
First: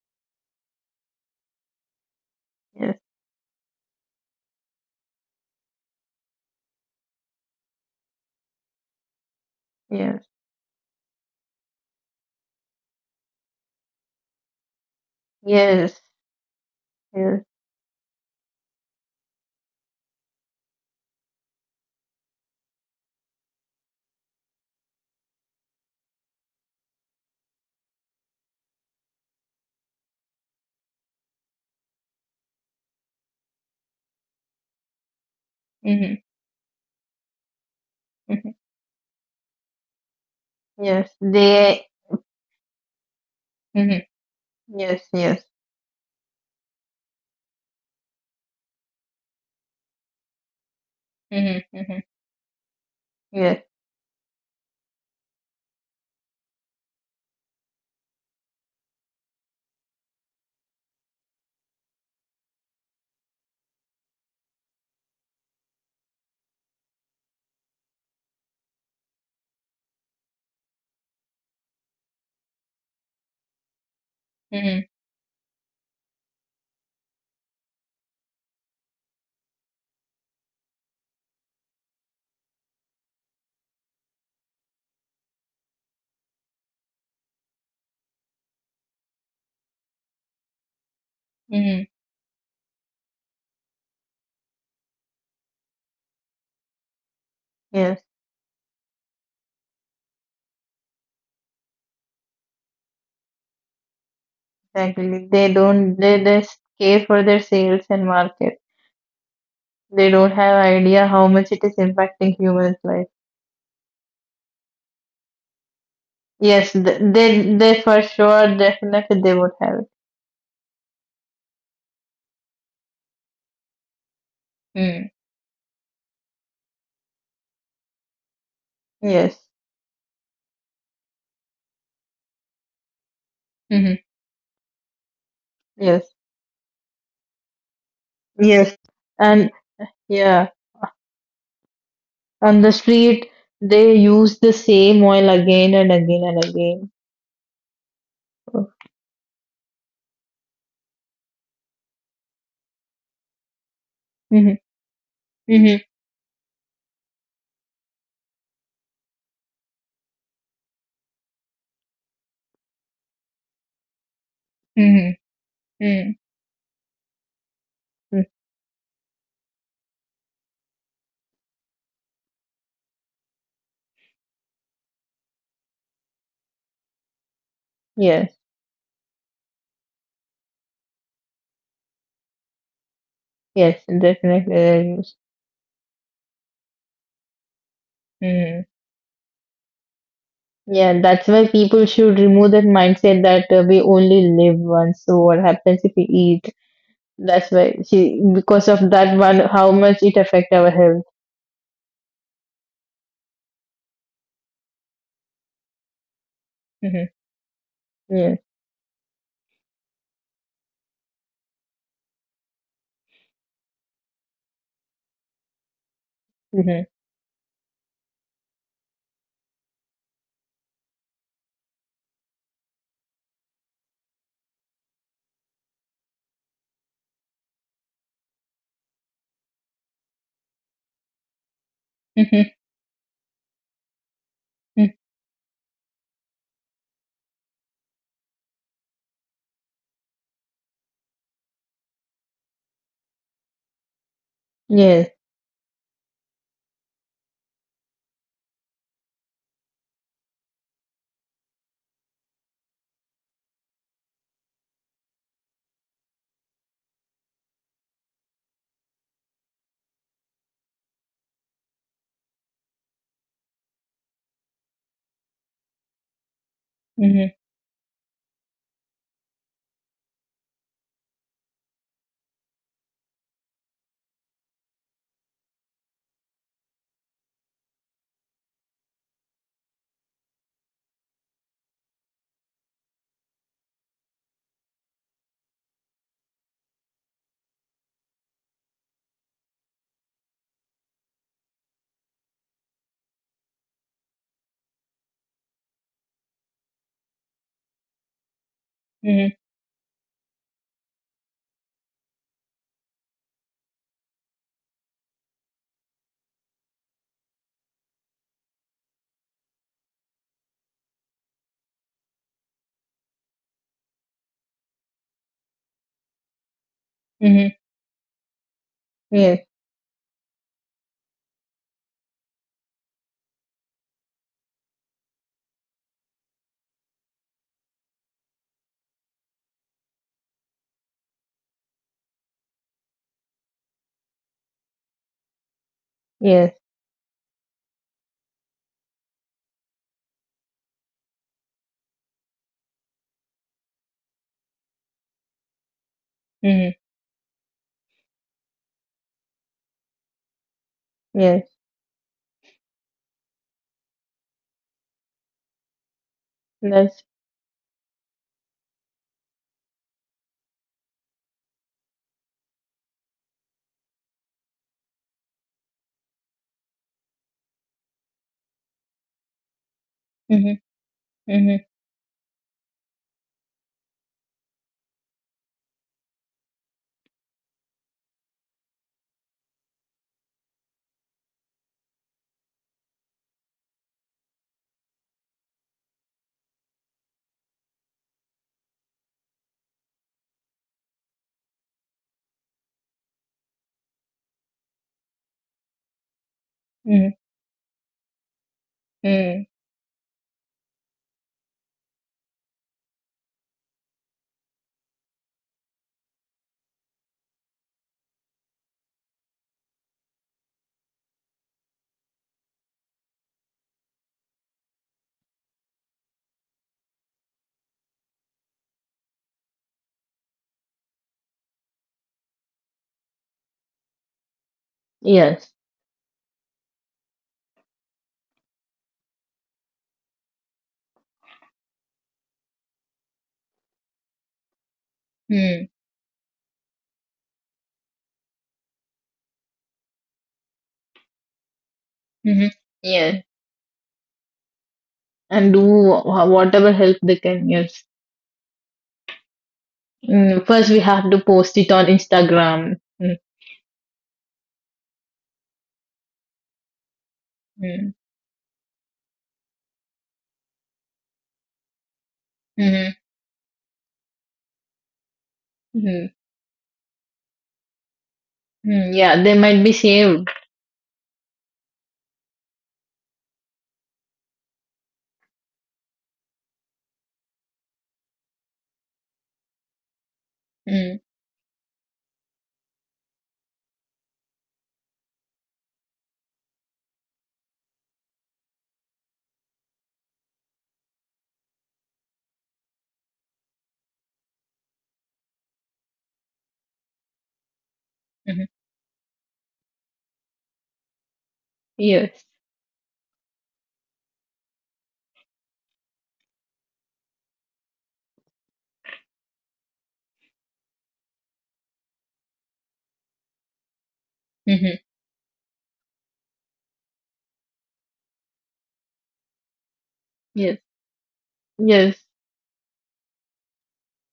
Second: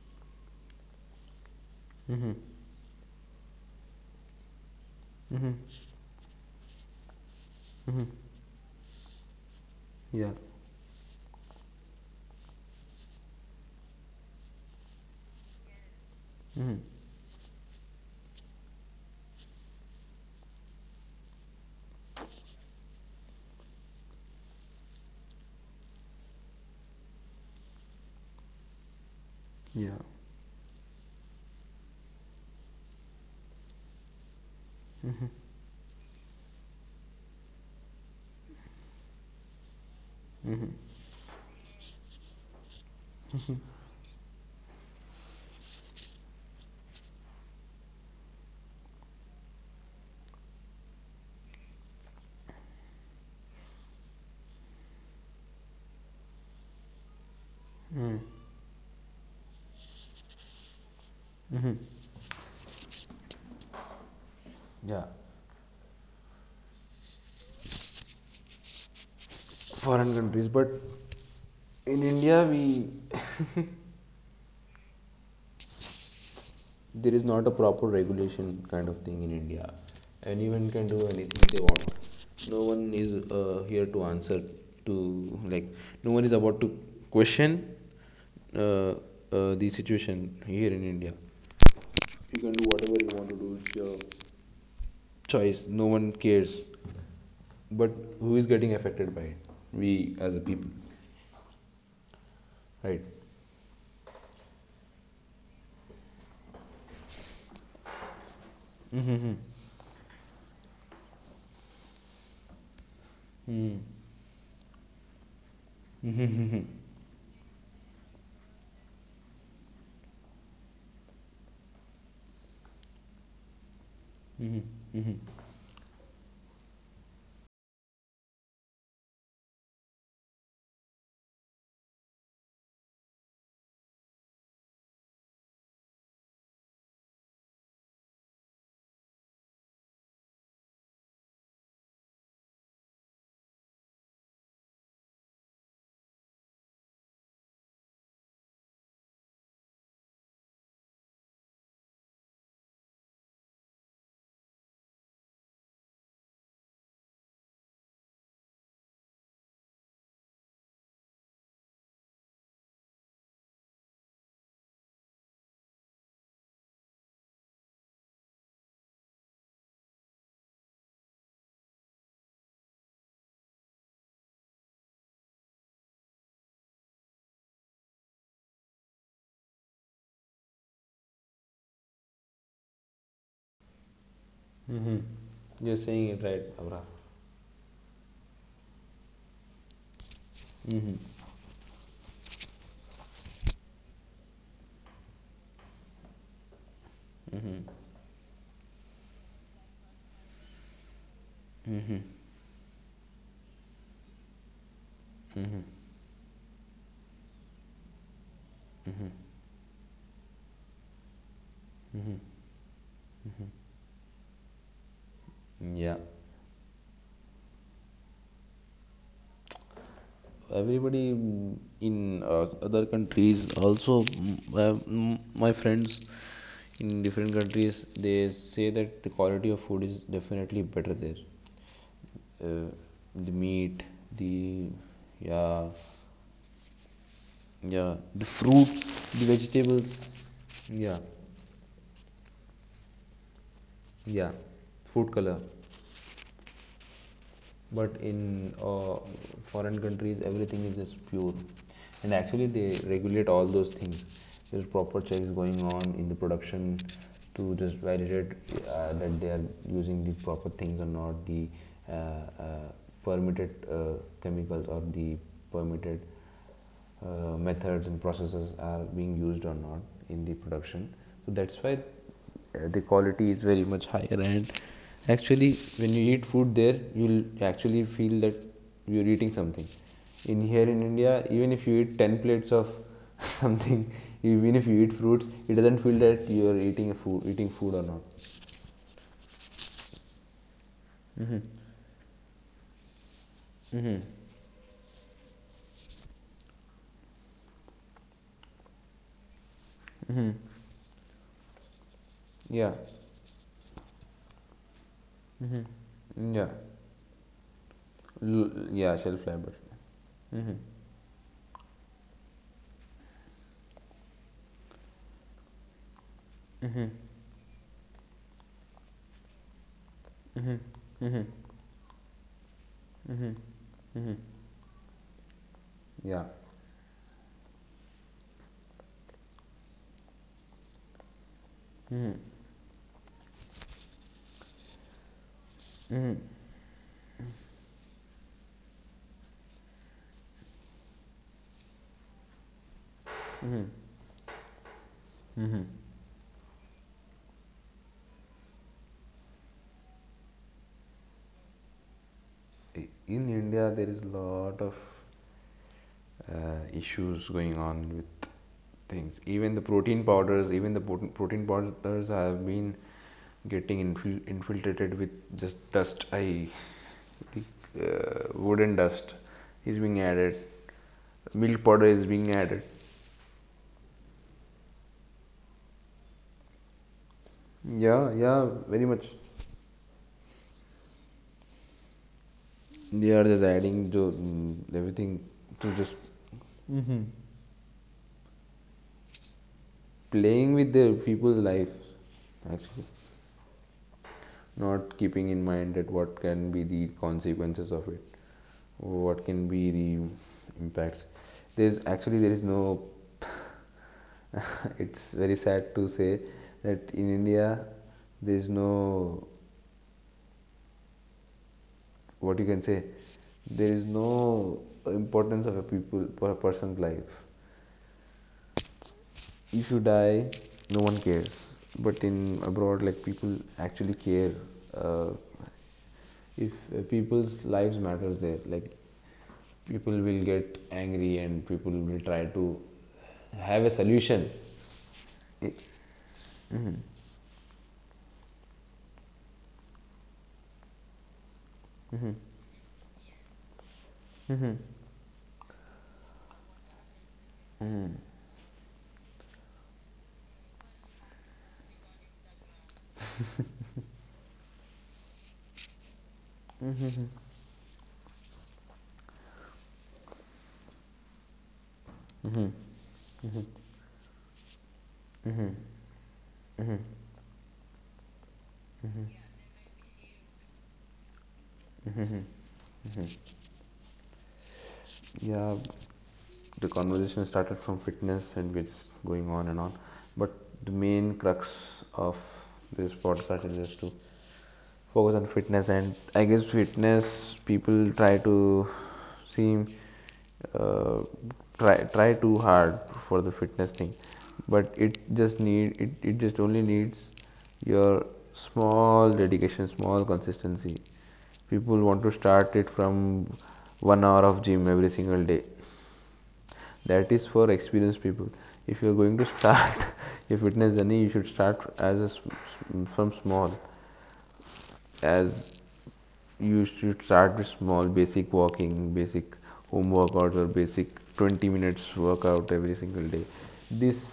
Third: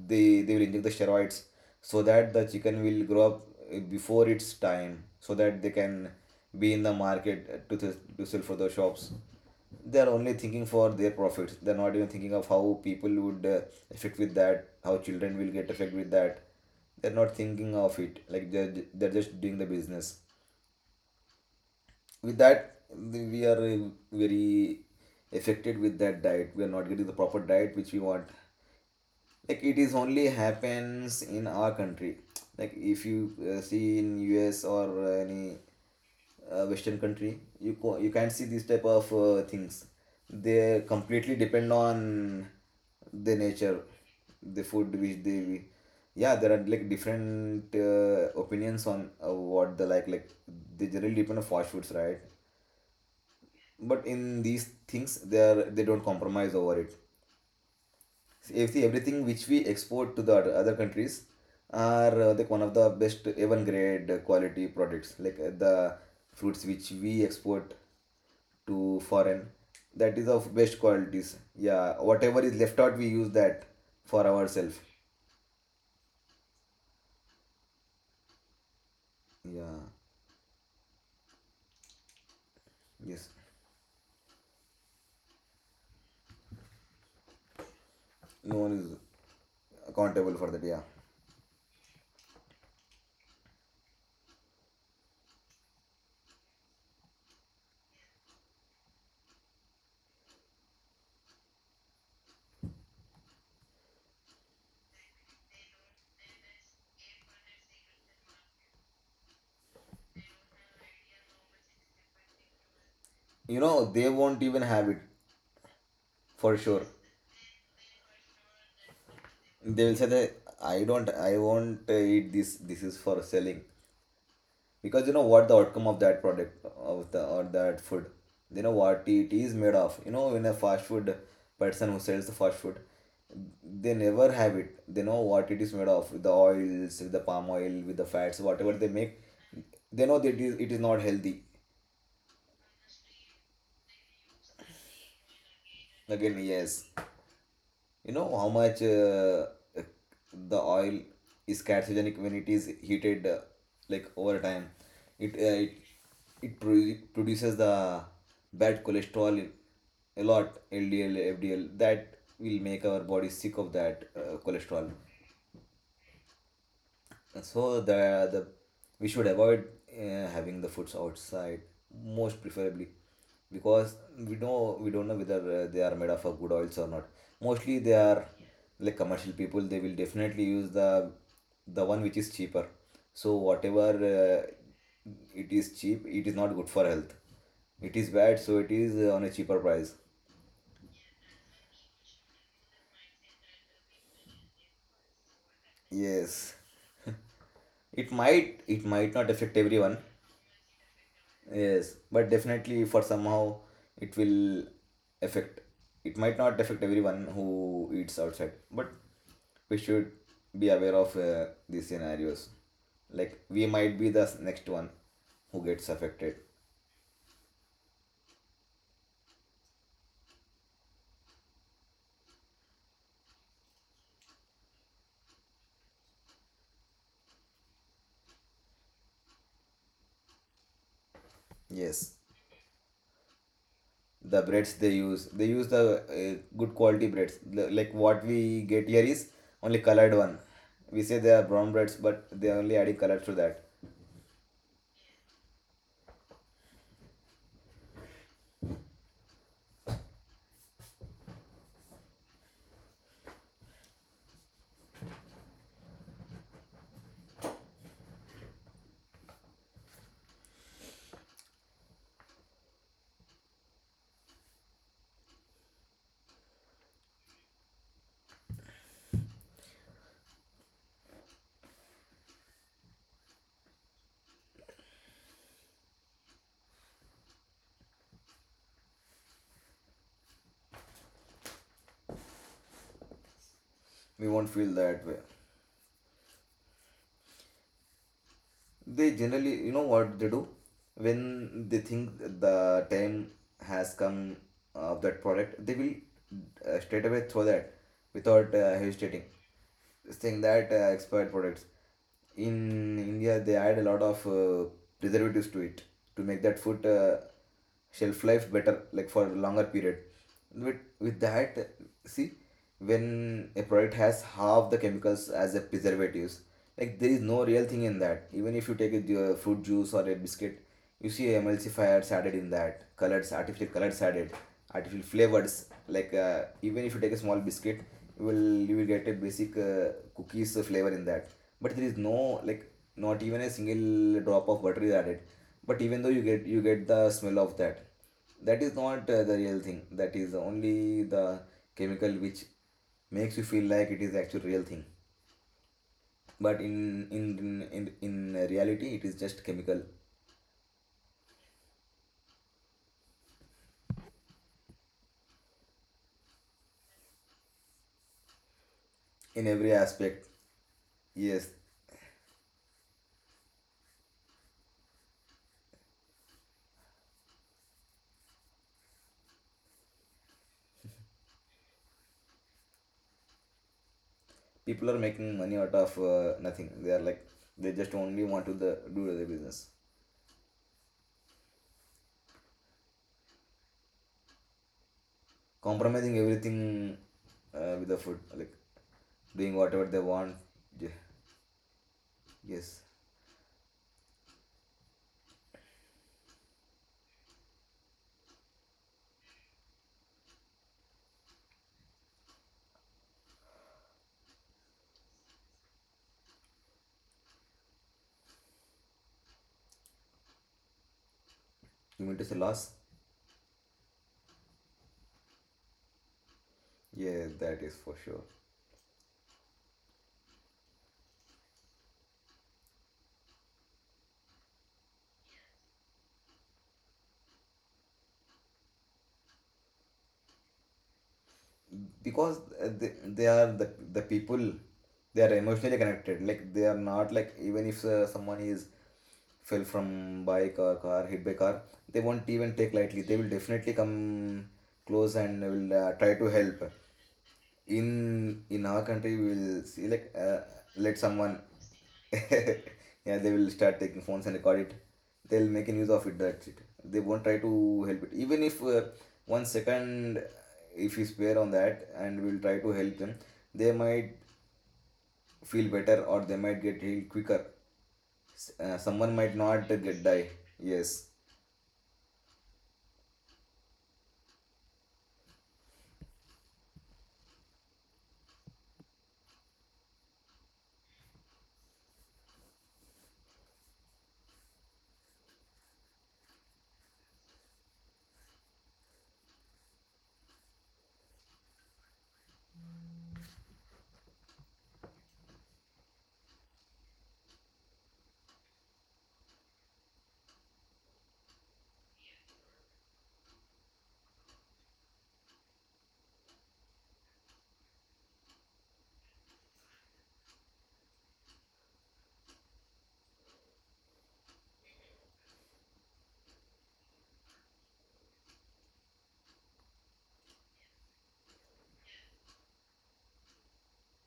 C: They will inject the steroids so
A: mhm,
C: that the chicken
B: yes,
C: will grow up before its time, so
A: mhm.
C: that they can be in the market to
A: Hmm.
C: to sell for the shops. They are
B: yes,
A: Yeah.
C: only thinking for their profits. They are not even thinking of how people would affect with that, how children will get affected
B: yes,
C: with that.
A: Hmm.
C: They're not
B: yes.
C: thinking of it. Like they're just doing the business with that. We are very affected with that diet. We are not getting the proper diet which we want, like it is
A: Yeah.
C: only happens in our country. Like if you see in US or
A: Hmm.
C: any
B: Mm-hmm.
C: western country, you can't see
B: Mm-hmm.
C: these type of things.
A: Hmm.
C: They
B: Yes,
C: completely depend
B: they.
C: on the nature,
B: Mhm.
C: the food
B: Yes,
C: which
B: yes.
C: they... yeah, there are like different opinions on what they like they generally depend on fast
B: Mm-hmm.
C: foods,
B: Mm-hmm.
C: right?
B: Yes.
C: But in these things, they don't compromise over it. If see, everything which we export to the other countries are like one of the best, even grade quality
A: Yeah.
C: products, like the fruits which we export to foreign,
A: Foreign
C: that is
A: countries,
C: of
A: but
C: best qualities. Yeah,
A: in india,
C: whatever is
A: we
C: left out we use that for ourselves.
A: there is not a proper regulation kind of thing in india.
C: Yeah,
A: Anyone can do anything they want. No one is
C: yes,
A: here to answer to, like, no one is about to question
C: no one is
A: the
C: accountable
A: situation
C: for that,
A: here
C: yeah.
A: in india.
B: Mm,
A: You can do whatever you want to do. It's your choice, no one cares. But
B: yes,
A: who is getting affected by it? We, as a people, right?
B: exactly. They don't, they just care for their sales and market. They don't have idea how much it is impacting humans' life.
C: You know, they won't even have it, for
B: Yes,
C: sure.
B: they for sure, definitely they would have
C: They
B: it.
C: will say that I won't eat this. This is for selling, because
B: Mm,
C: you know what the outcome of that product of the or that food. They know what it
B: yes.
C: is made of. You know, when a fast food person who sells the fast food, they
B: Mm-hmm.
C: never have it. They know what it is made of,
B: Yes.
C: with the oils, with the palm oil, with the fats, whatever
B: Yes.
C: they make.
B: And
C: They know that it
B: yeah,
C: is, it is not healthy.
B: on the street, they use the same oil again and again
C: Again,
B: and
C: yes.
B: again.
C: You know how much uh, the oil is carcinogenic when it is heated, like over
B: Mm-hmm.
C: time. It uh, it,
B: Mm-hmm.
C: it produces the bad cholesterol, a lot, LDL, FDL, that will make our body sick of that cholesterol.
B: Mm-hmm. Mm.
C: So the we should avoid having the foods outside, most preferably, because we don't know whether they are made of good oils or not. Mostly they are
B: Yes.
C: like commercial people. They will definitely use the one which is cheaper. So
B: Yes,
C: whatever
B: definitely they use.
C: it
A: Mm-hmm.
C: is
A: You're
C: cheap,
A: saying it
C: it is
A: right,
C: not good
A: Abraham.
C: for health. It is bad, so
B: Mm.
C: it is on a cheaper price.
B: Yeah, that's why people should remove that mindset that we only live once. So what happens if we eat?
C: Yes,
B: That's why
C: it
B: she
C: might
B: because
C: it
B: of
C: might
B: that
C: not
B: one,
C: affect
B: how
C: everyone.
B: much it affect our health.
C: Yes, but definitely for somehow it will affect. It might not affect
B: Mm-hmm.
C: everyone who eats
B: Yes.
C: outside, but we should be aware of these scenarios. Like we might be the next one who gets
A: Yeah,
C: affected.
B: Mm-hmm.
A: everybody, in other countries also. My friends in different countries, they say that the quality of food is definitely better there.
C: Yes,
B: Mm-hmm.
A: Uh, the meat,
C: the
A: the
C: breads they use,
A: yeah,
C: the good quality breads. Like
A: yeah, the
C: what we
A: fruits,
C: get here
A: the
C: is only
A: vegetables.
C: colored one.
A: Yeah,
C: We say they are brown breads, but they are only adding color to that.
A: yeah,
B: Yes.
A: food color. But in foreign countries, everything is just pure, and actually they regulate all those things. There's proper checks going on in the production to just validate that they are using the proper things or not, the uh, uh, permitted chemicals, or the permitted
B: Mm-hmm.
A: methods and processes are being used or not in the production. So that's why, the quality is very much higher, and actually when you eat food there, you'll actually feel that you're eating something. In here in india, even if you eat 10 plates of [laughs] something,
C: We won't
A: even if
C: feel
A: you eat
C: that way.
A: fruits, it doesn't feel that you're eating a food, eating food or not.
C: They generally, you know what they do?
A: Mm-hmm.
C: When they think the time has
A: Mm-hmm.
C: come of that product, they will straight away throw that without hesitating,
B: Mm-hmm.
C: saying
A: Mm-hmm.
C: that expired products.
A: Yeah,
C: In India, they add a lot of preservatives to it to make
A: yeah.
C: that food shelf life better,
A: Yeah,
C: like for
A: shelf life, but...
C: longer period.
A: Mm-hmm.
C: With that, see, when a product has half the chemicals as a preservatives,
A: Mm-hmm.
C: like there is no
B: Mm-hmm.
C: real thing in that. Even if you take a
B: Yes.
C: fruit juice or a
A: Mm-hmm.
C: biscuit, you see
A: Mm-hmm.
C: emulsifiers added in that, colors, artificial colors added, artificial flavors. Like
A: Yeah.
C: even if you take a small biscuit, you will get a basic cookies flavor in that, but there is
A: Mm-hmm.
C: no, like, not even a single drop of butter is added, but even though you get
B: Yes.
C: the smell of that. That is not the real thing. That is only the chemical which makes you
A: Mm-hmm.
C: feel like it is actual real thing. But
B: Mm-hmm.
C: in in reality it is just chemical,
B: Yes.
A: In india there is a lot of
B: That's.
A: issues going on with things.
C: in
A: Even the
C: every
A: protein
C: aspect.
A: powders, even the protein
C: Yes,
A: powders have been getting infiltrated with just dust. I think wooden dust is being added.
B: Mm-hmm. Mm-hmm.
A: Milk powder is being added.
C: people are making money out of nothing. They are like they just
A: Yeah,
C: only
A: yeah,
C: want to
A: very
C: do
A: much.
C: the business,
A: They are just adding to everything, to just
C: compromising everything with the food, like doing whatever they want.
A: playing with
C: Ye-
A: the people's life.
C: yes.
A: Actually, not keeping in mind that what can be the
B: Mm-hmm.
A: consequences of it, what
B: Mm.
A: can be the impacts. There is no [laughs] [laughs] It's very sad to say that in India there is no,
C: You mean to say
A: what you can
C: loss.
A: say, there is no importance of a people for a person's life.
C: Yes, that is for sure.
A: If you die, no one cares. But in abroad, like, people actually care. Uh,
B: Yes.
A: if people's lives matters there, like, people will get angry and people will try
C: Because
A: to
C: they are
A: have a
C: the
A: solution.
C: people, they are
A: It-
B: Mm.
C: emotionally connected. Like they are not like even if someone is fell from bike or car, hit by car, they won't
B: Mm-hmm.
C: even take lightly. They
B: Yes.
C: will definitely come close and
B: And do
C: will try to help.
B: whatever help they can. Yes.
C: In our country we will see, like
B: Mm, first, we
C: let
B: have to
C: someone
B: post it on Instagram.
C: [laughs]
B: Mm.
C: yeah, they will start taking phones and record it. They'll make a news of it, that's it. They won't try to
B: Mm.
C: help it. Even if one second, if we spare on that and we'll try to
B: Mm-hmm.
C: help them, they might feel better
B: Mm-hmm.
C: or they might get healed quicker.
B: Mm,
C: Someone
B: yeah,
C: might
B: they might
C: not
B: be
C: get
B: saved.
C: die. Yes,
A: yeah, the conversation started from fitness and gets going on and on. But the
B: Mm.
A: main crux of this podcast is just to focus on fitness, and I guess, fitness, people try to seem, uh, try too hard for the fitness thing. But it just it just only needs your
B: Hmm.
A: small dedication, small consistency. People want to
B: Yes.
A: start it from 1 hour of gym every single day. That is for experienced people. If you are going to start [laughs] your fitness journey, you should start as a, s- s- from small.
B: Hmm.
A: As you should start with small basic walking, basic home workouts, or
B: Yes.
A: basic 20 minutes
B: Yes.
A: workout every single day. This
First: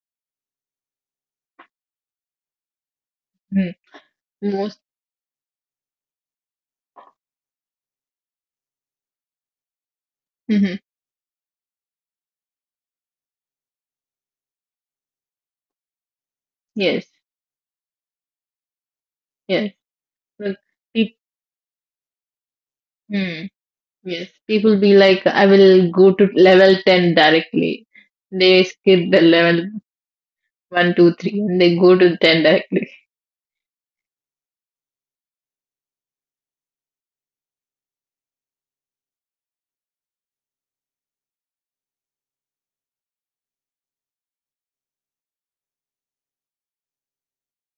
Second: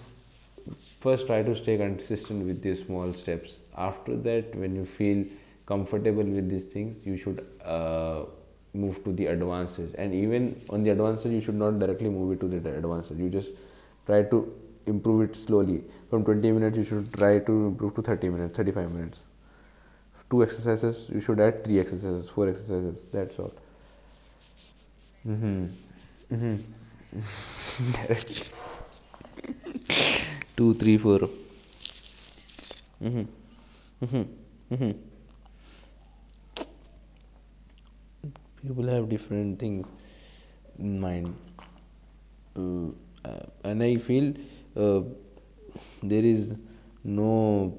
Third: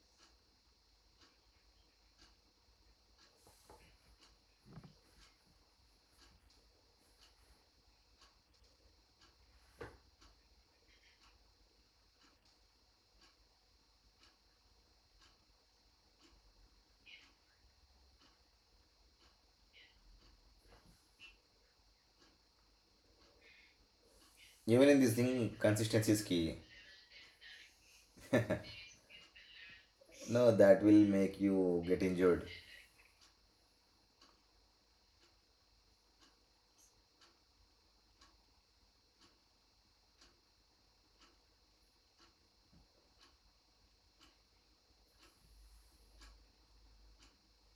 A: First, try to stay consistent with these small steps.
B: Hmm.
A: After that, when
B: Most.
A: you feel comfortable with these things, you should move to the advanced stage. And even
B: Hmm.
A: on the advanced stage, you should not directly move it to the advanced stage. You just try to improve it slowly. From 20 minutes, you
B: Yes.
A: should try to improve to 30 minutes, 35 minutes.
B: Yes.
A: Two
B: Well,
A: exercises,
B: pe-
A: you should add three exercises, four exercises, that's
B: mm,
A: all.
B: yes. People
C: even
B: be
C: in this
B: like, I
C: thing
B: will
C: consistency
B: go
C: is
B: to
C: key.
B: level 10 directly. They skip the level
C: No,
A: Two,
C: that
B: one,
A: three,
C: will
B: 2,
A: four.
B: 3,
C: make
B: and they
C: you
B: go
C: get
B: to 10
C: injured.
B: directly.
A: People have different things in mind. uh, and I feel uh, there is no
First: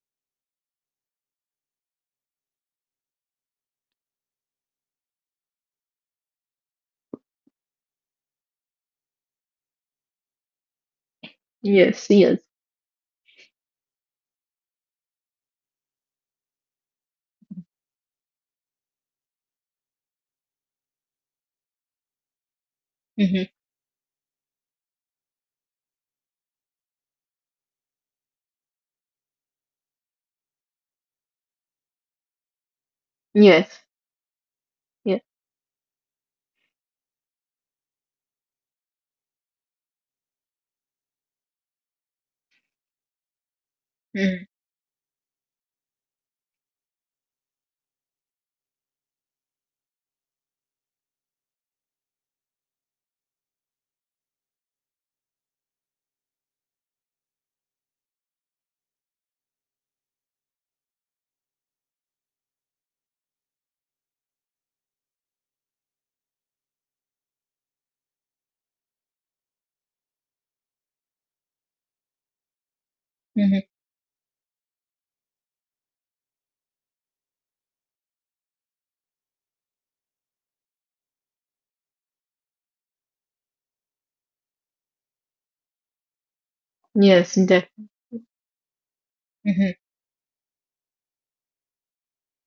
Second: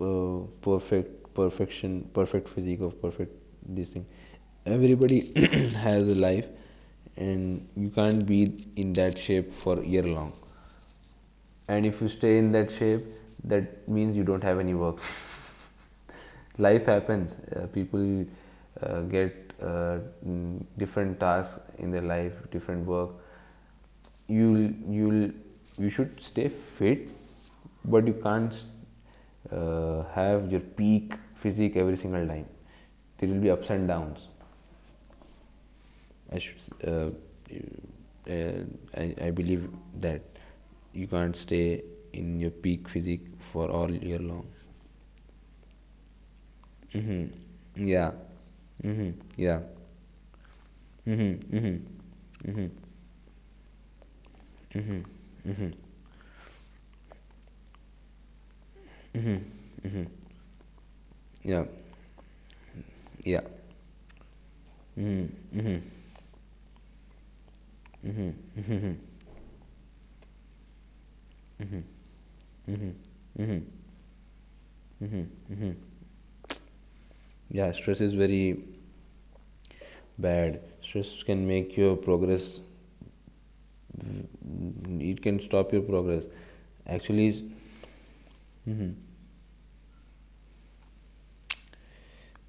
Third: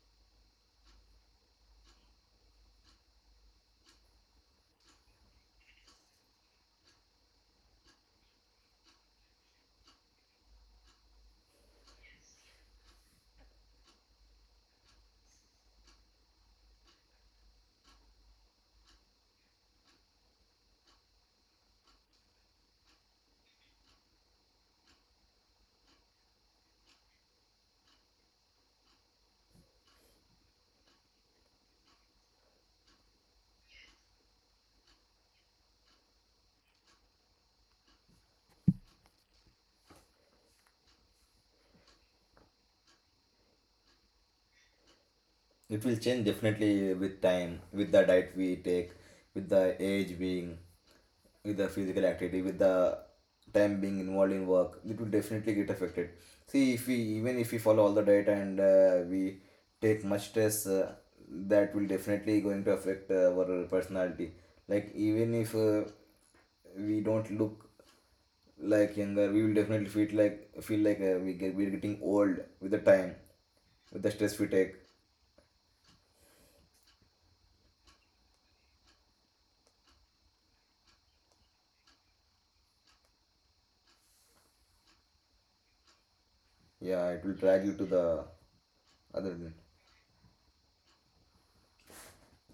A: perfect perfection, perfect physique of perfect this thing. Everybody [coughs] [clears throat] has a life, and you can't be in that shape for year long. And if you
B: Yes.
A: stay
B: Yes.
A: in that shape, that means you don't have any work. [laughs] Life happens. People get different tasks in their life, different work.
B: Hmm.
A: you'll you'll you should stay fit, but you can't have your peak physique every single time. There will be ups
B: Yes.
A: and downs.
B: Yes.
A: I should uh, uh, I, I believe that you can't stay in your peak physique for all year
B: Hmm.
A: long.
C: It will change definitely with
A: Hmm.
C: time, with the
A: Yeah.
C: diet we take,
A: Hmm.
C: with
A: Yeah.
C: the age being,
A: Hmm.
C: with the
A: Hmm.
C: physical activity, with the time being involved in work. It will definitely get affected. See, if we even if we follow all the diet and we take much stress,
A: Yeah.
C: that will definitely going to affect
A: Yeah.
C: our personality. Like
A: Hmm.
C: even if
A: Hmm.
C: we don't look
A: Hmm.
C: like
A: Hmm.
C: younger, we will definitely feel like we're getting old with the
A: Hmm.
C: time,
A: Hmm.
B: Hmm.
C: with the stress we take.
A: Hmm. Yeah, stress is very bad, stress can make your progress, it can stop your progress
C: Yeah, it
A: actually.
C: will
B: Yes.
C: drag you to the
A: mm
C: other than.
B: Hmm.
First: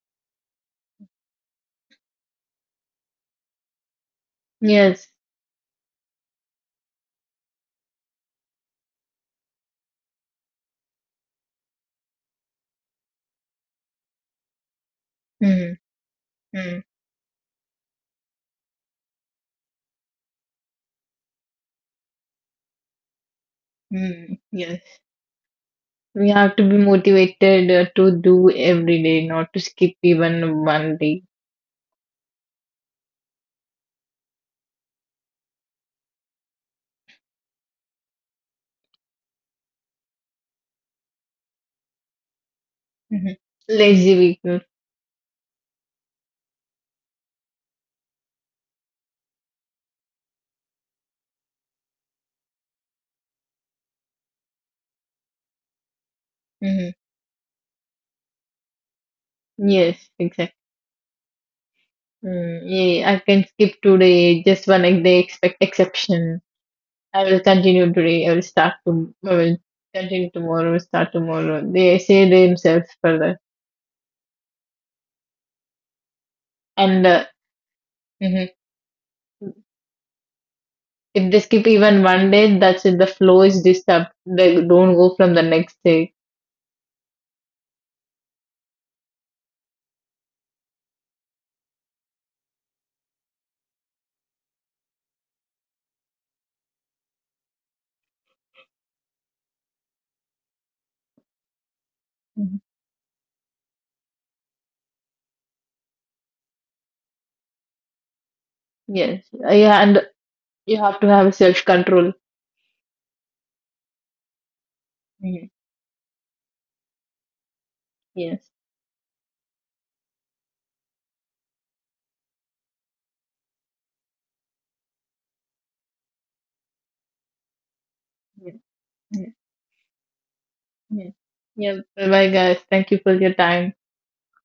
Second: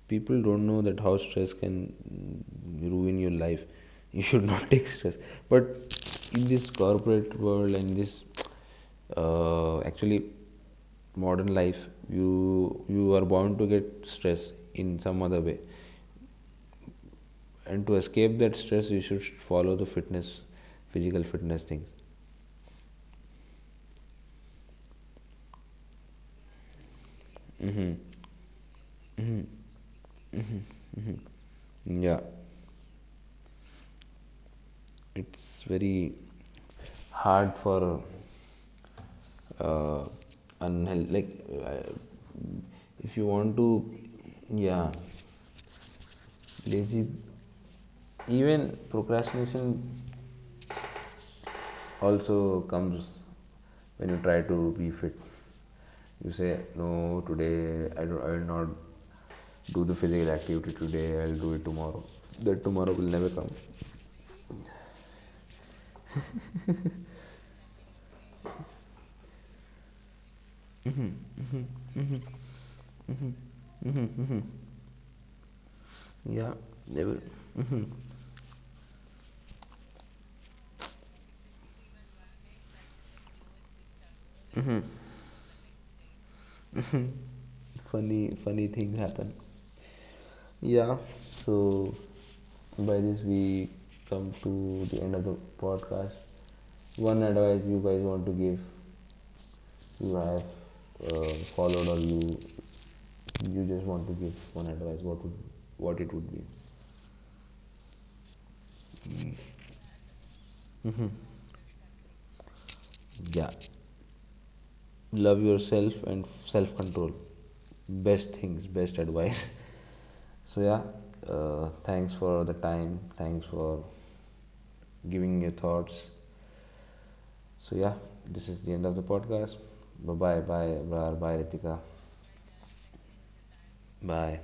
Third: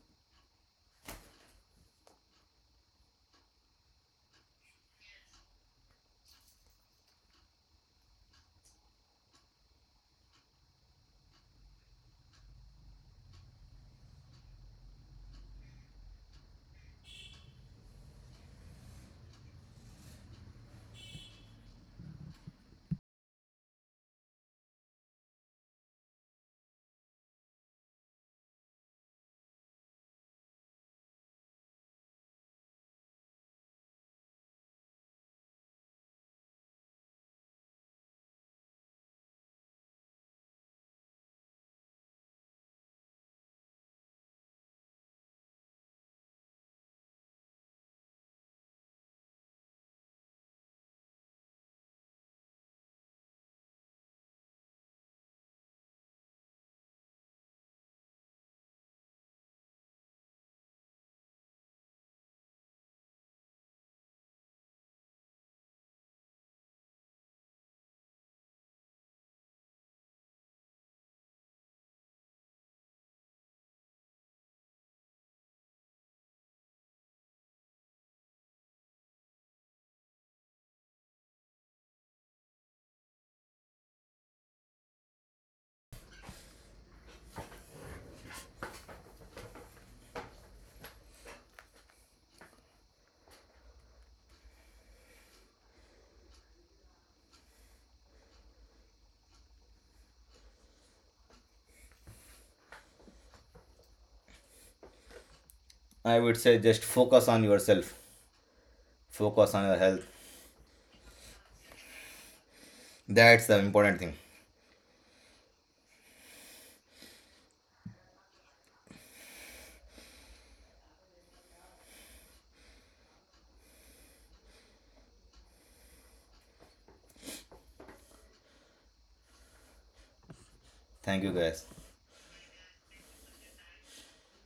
A: People don't know that how stress can ruin your life. [laughs] You should not [laughs] take
B: Yes.
A: stress. But in this corporate world and this actually modern life, you are bound to get stress in some other way.
B: Mm-hmm.
A: And to escape that stress, you should follow the fitness, physical fitness things.
B: Hmm. Yes. We have to be motivated to do every day, not to skip even one day.
A: Yeah, it's very hard for uh, unhealthy, like, uh, if you
B: hmm
A: want to,
B: Lazy week.
A: yeah, lazy, even procrastination also comes when you try to be fit. You say,
B: Mm-hmm.
A: no, today I will not do the
B: Yes,
A: physical
B: exactly.
A: activity today, I'll do it tomorrow.
B: Mm,
A: That tomorrow
B: yeah,
A: will
B: I
A: never
B: can
A: come.
B: skip today, just one day expect exception. I will continue today. I will start to. I will continue tomorrow. Start tomorrow. They say themselves further,
A: Yeah,
B: and
A: never.
B: hmm if they skip even one day, that's it. The flow is disturbed. They don't go from the next day.
A: Funny, funny things happen. Yeah. So, by this, we come to the end of the podcast. One advice you guys want to give, you have followed, or
B: Mhm.
A: you just want to give one advice. What it
C: I
A: would
C: would
A: be?
C: say just focus on yourself,
B: Yes,
C: focus on your
B: yeah,
C: health.
B: and you have to have self control.
C: That's
A: Yeah,
C: the important thing.
A: love
B: Mhm.
A: yourself and self control. Best
B: Yes.
A: things, best advice. [laughs] So yeah, thanks for the time. Thanks for giving your thoughts. So yeah, this
B: Yeah.
A: is the end of the
B: Yeah.
A: podcast. Bye, bye, bye,
B: Yeah.
A: Abrar,
C: Thank you
A: bye,
C: guys.
B: Yeah.
A: Ritika.
B: Bye bye, guys. Thank you for your time.
A: Bye.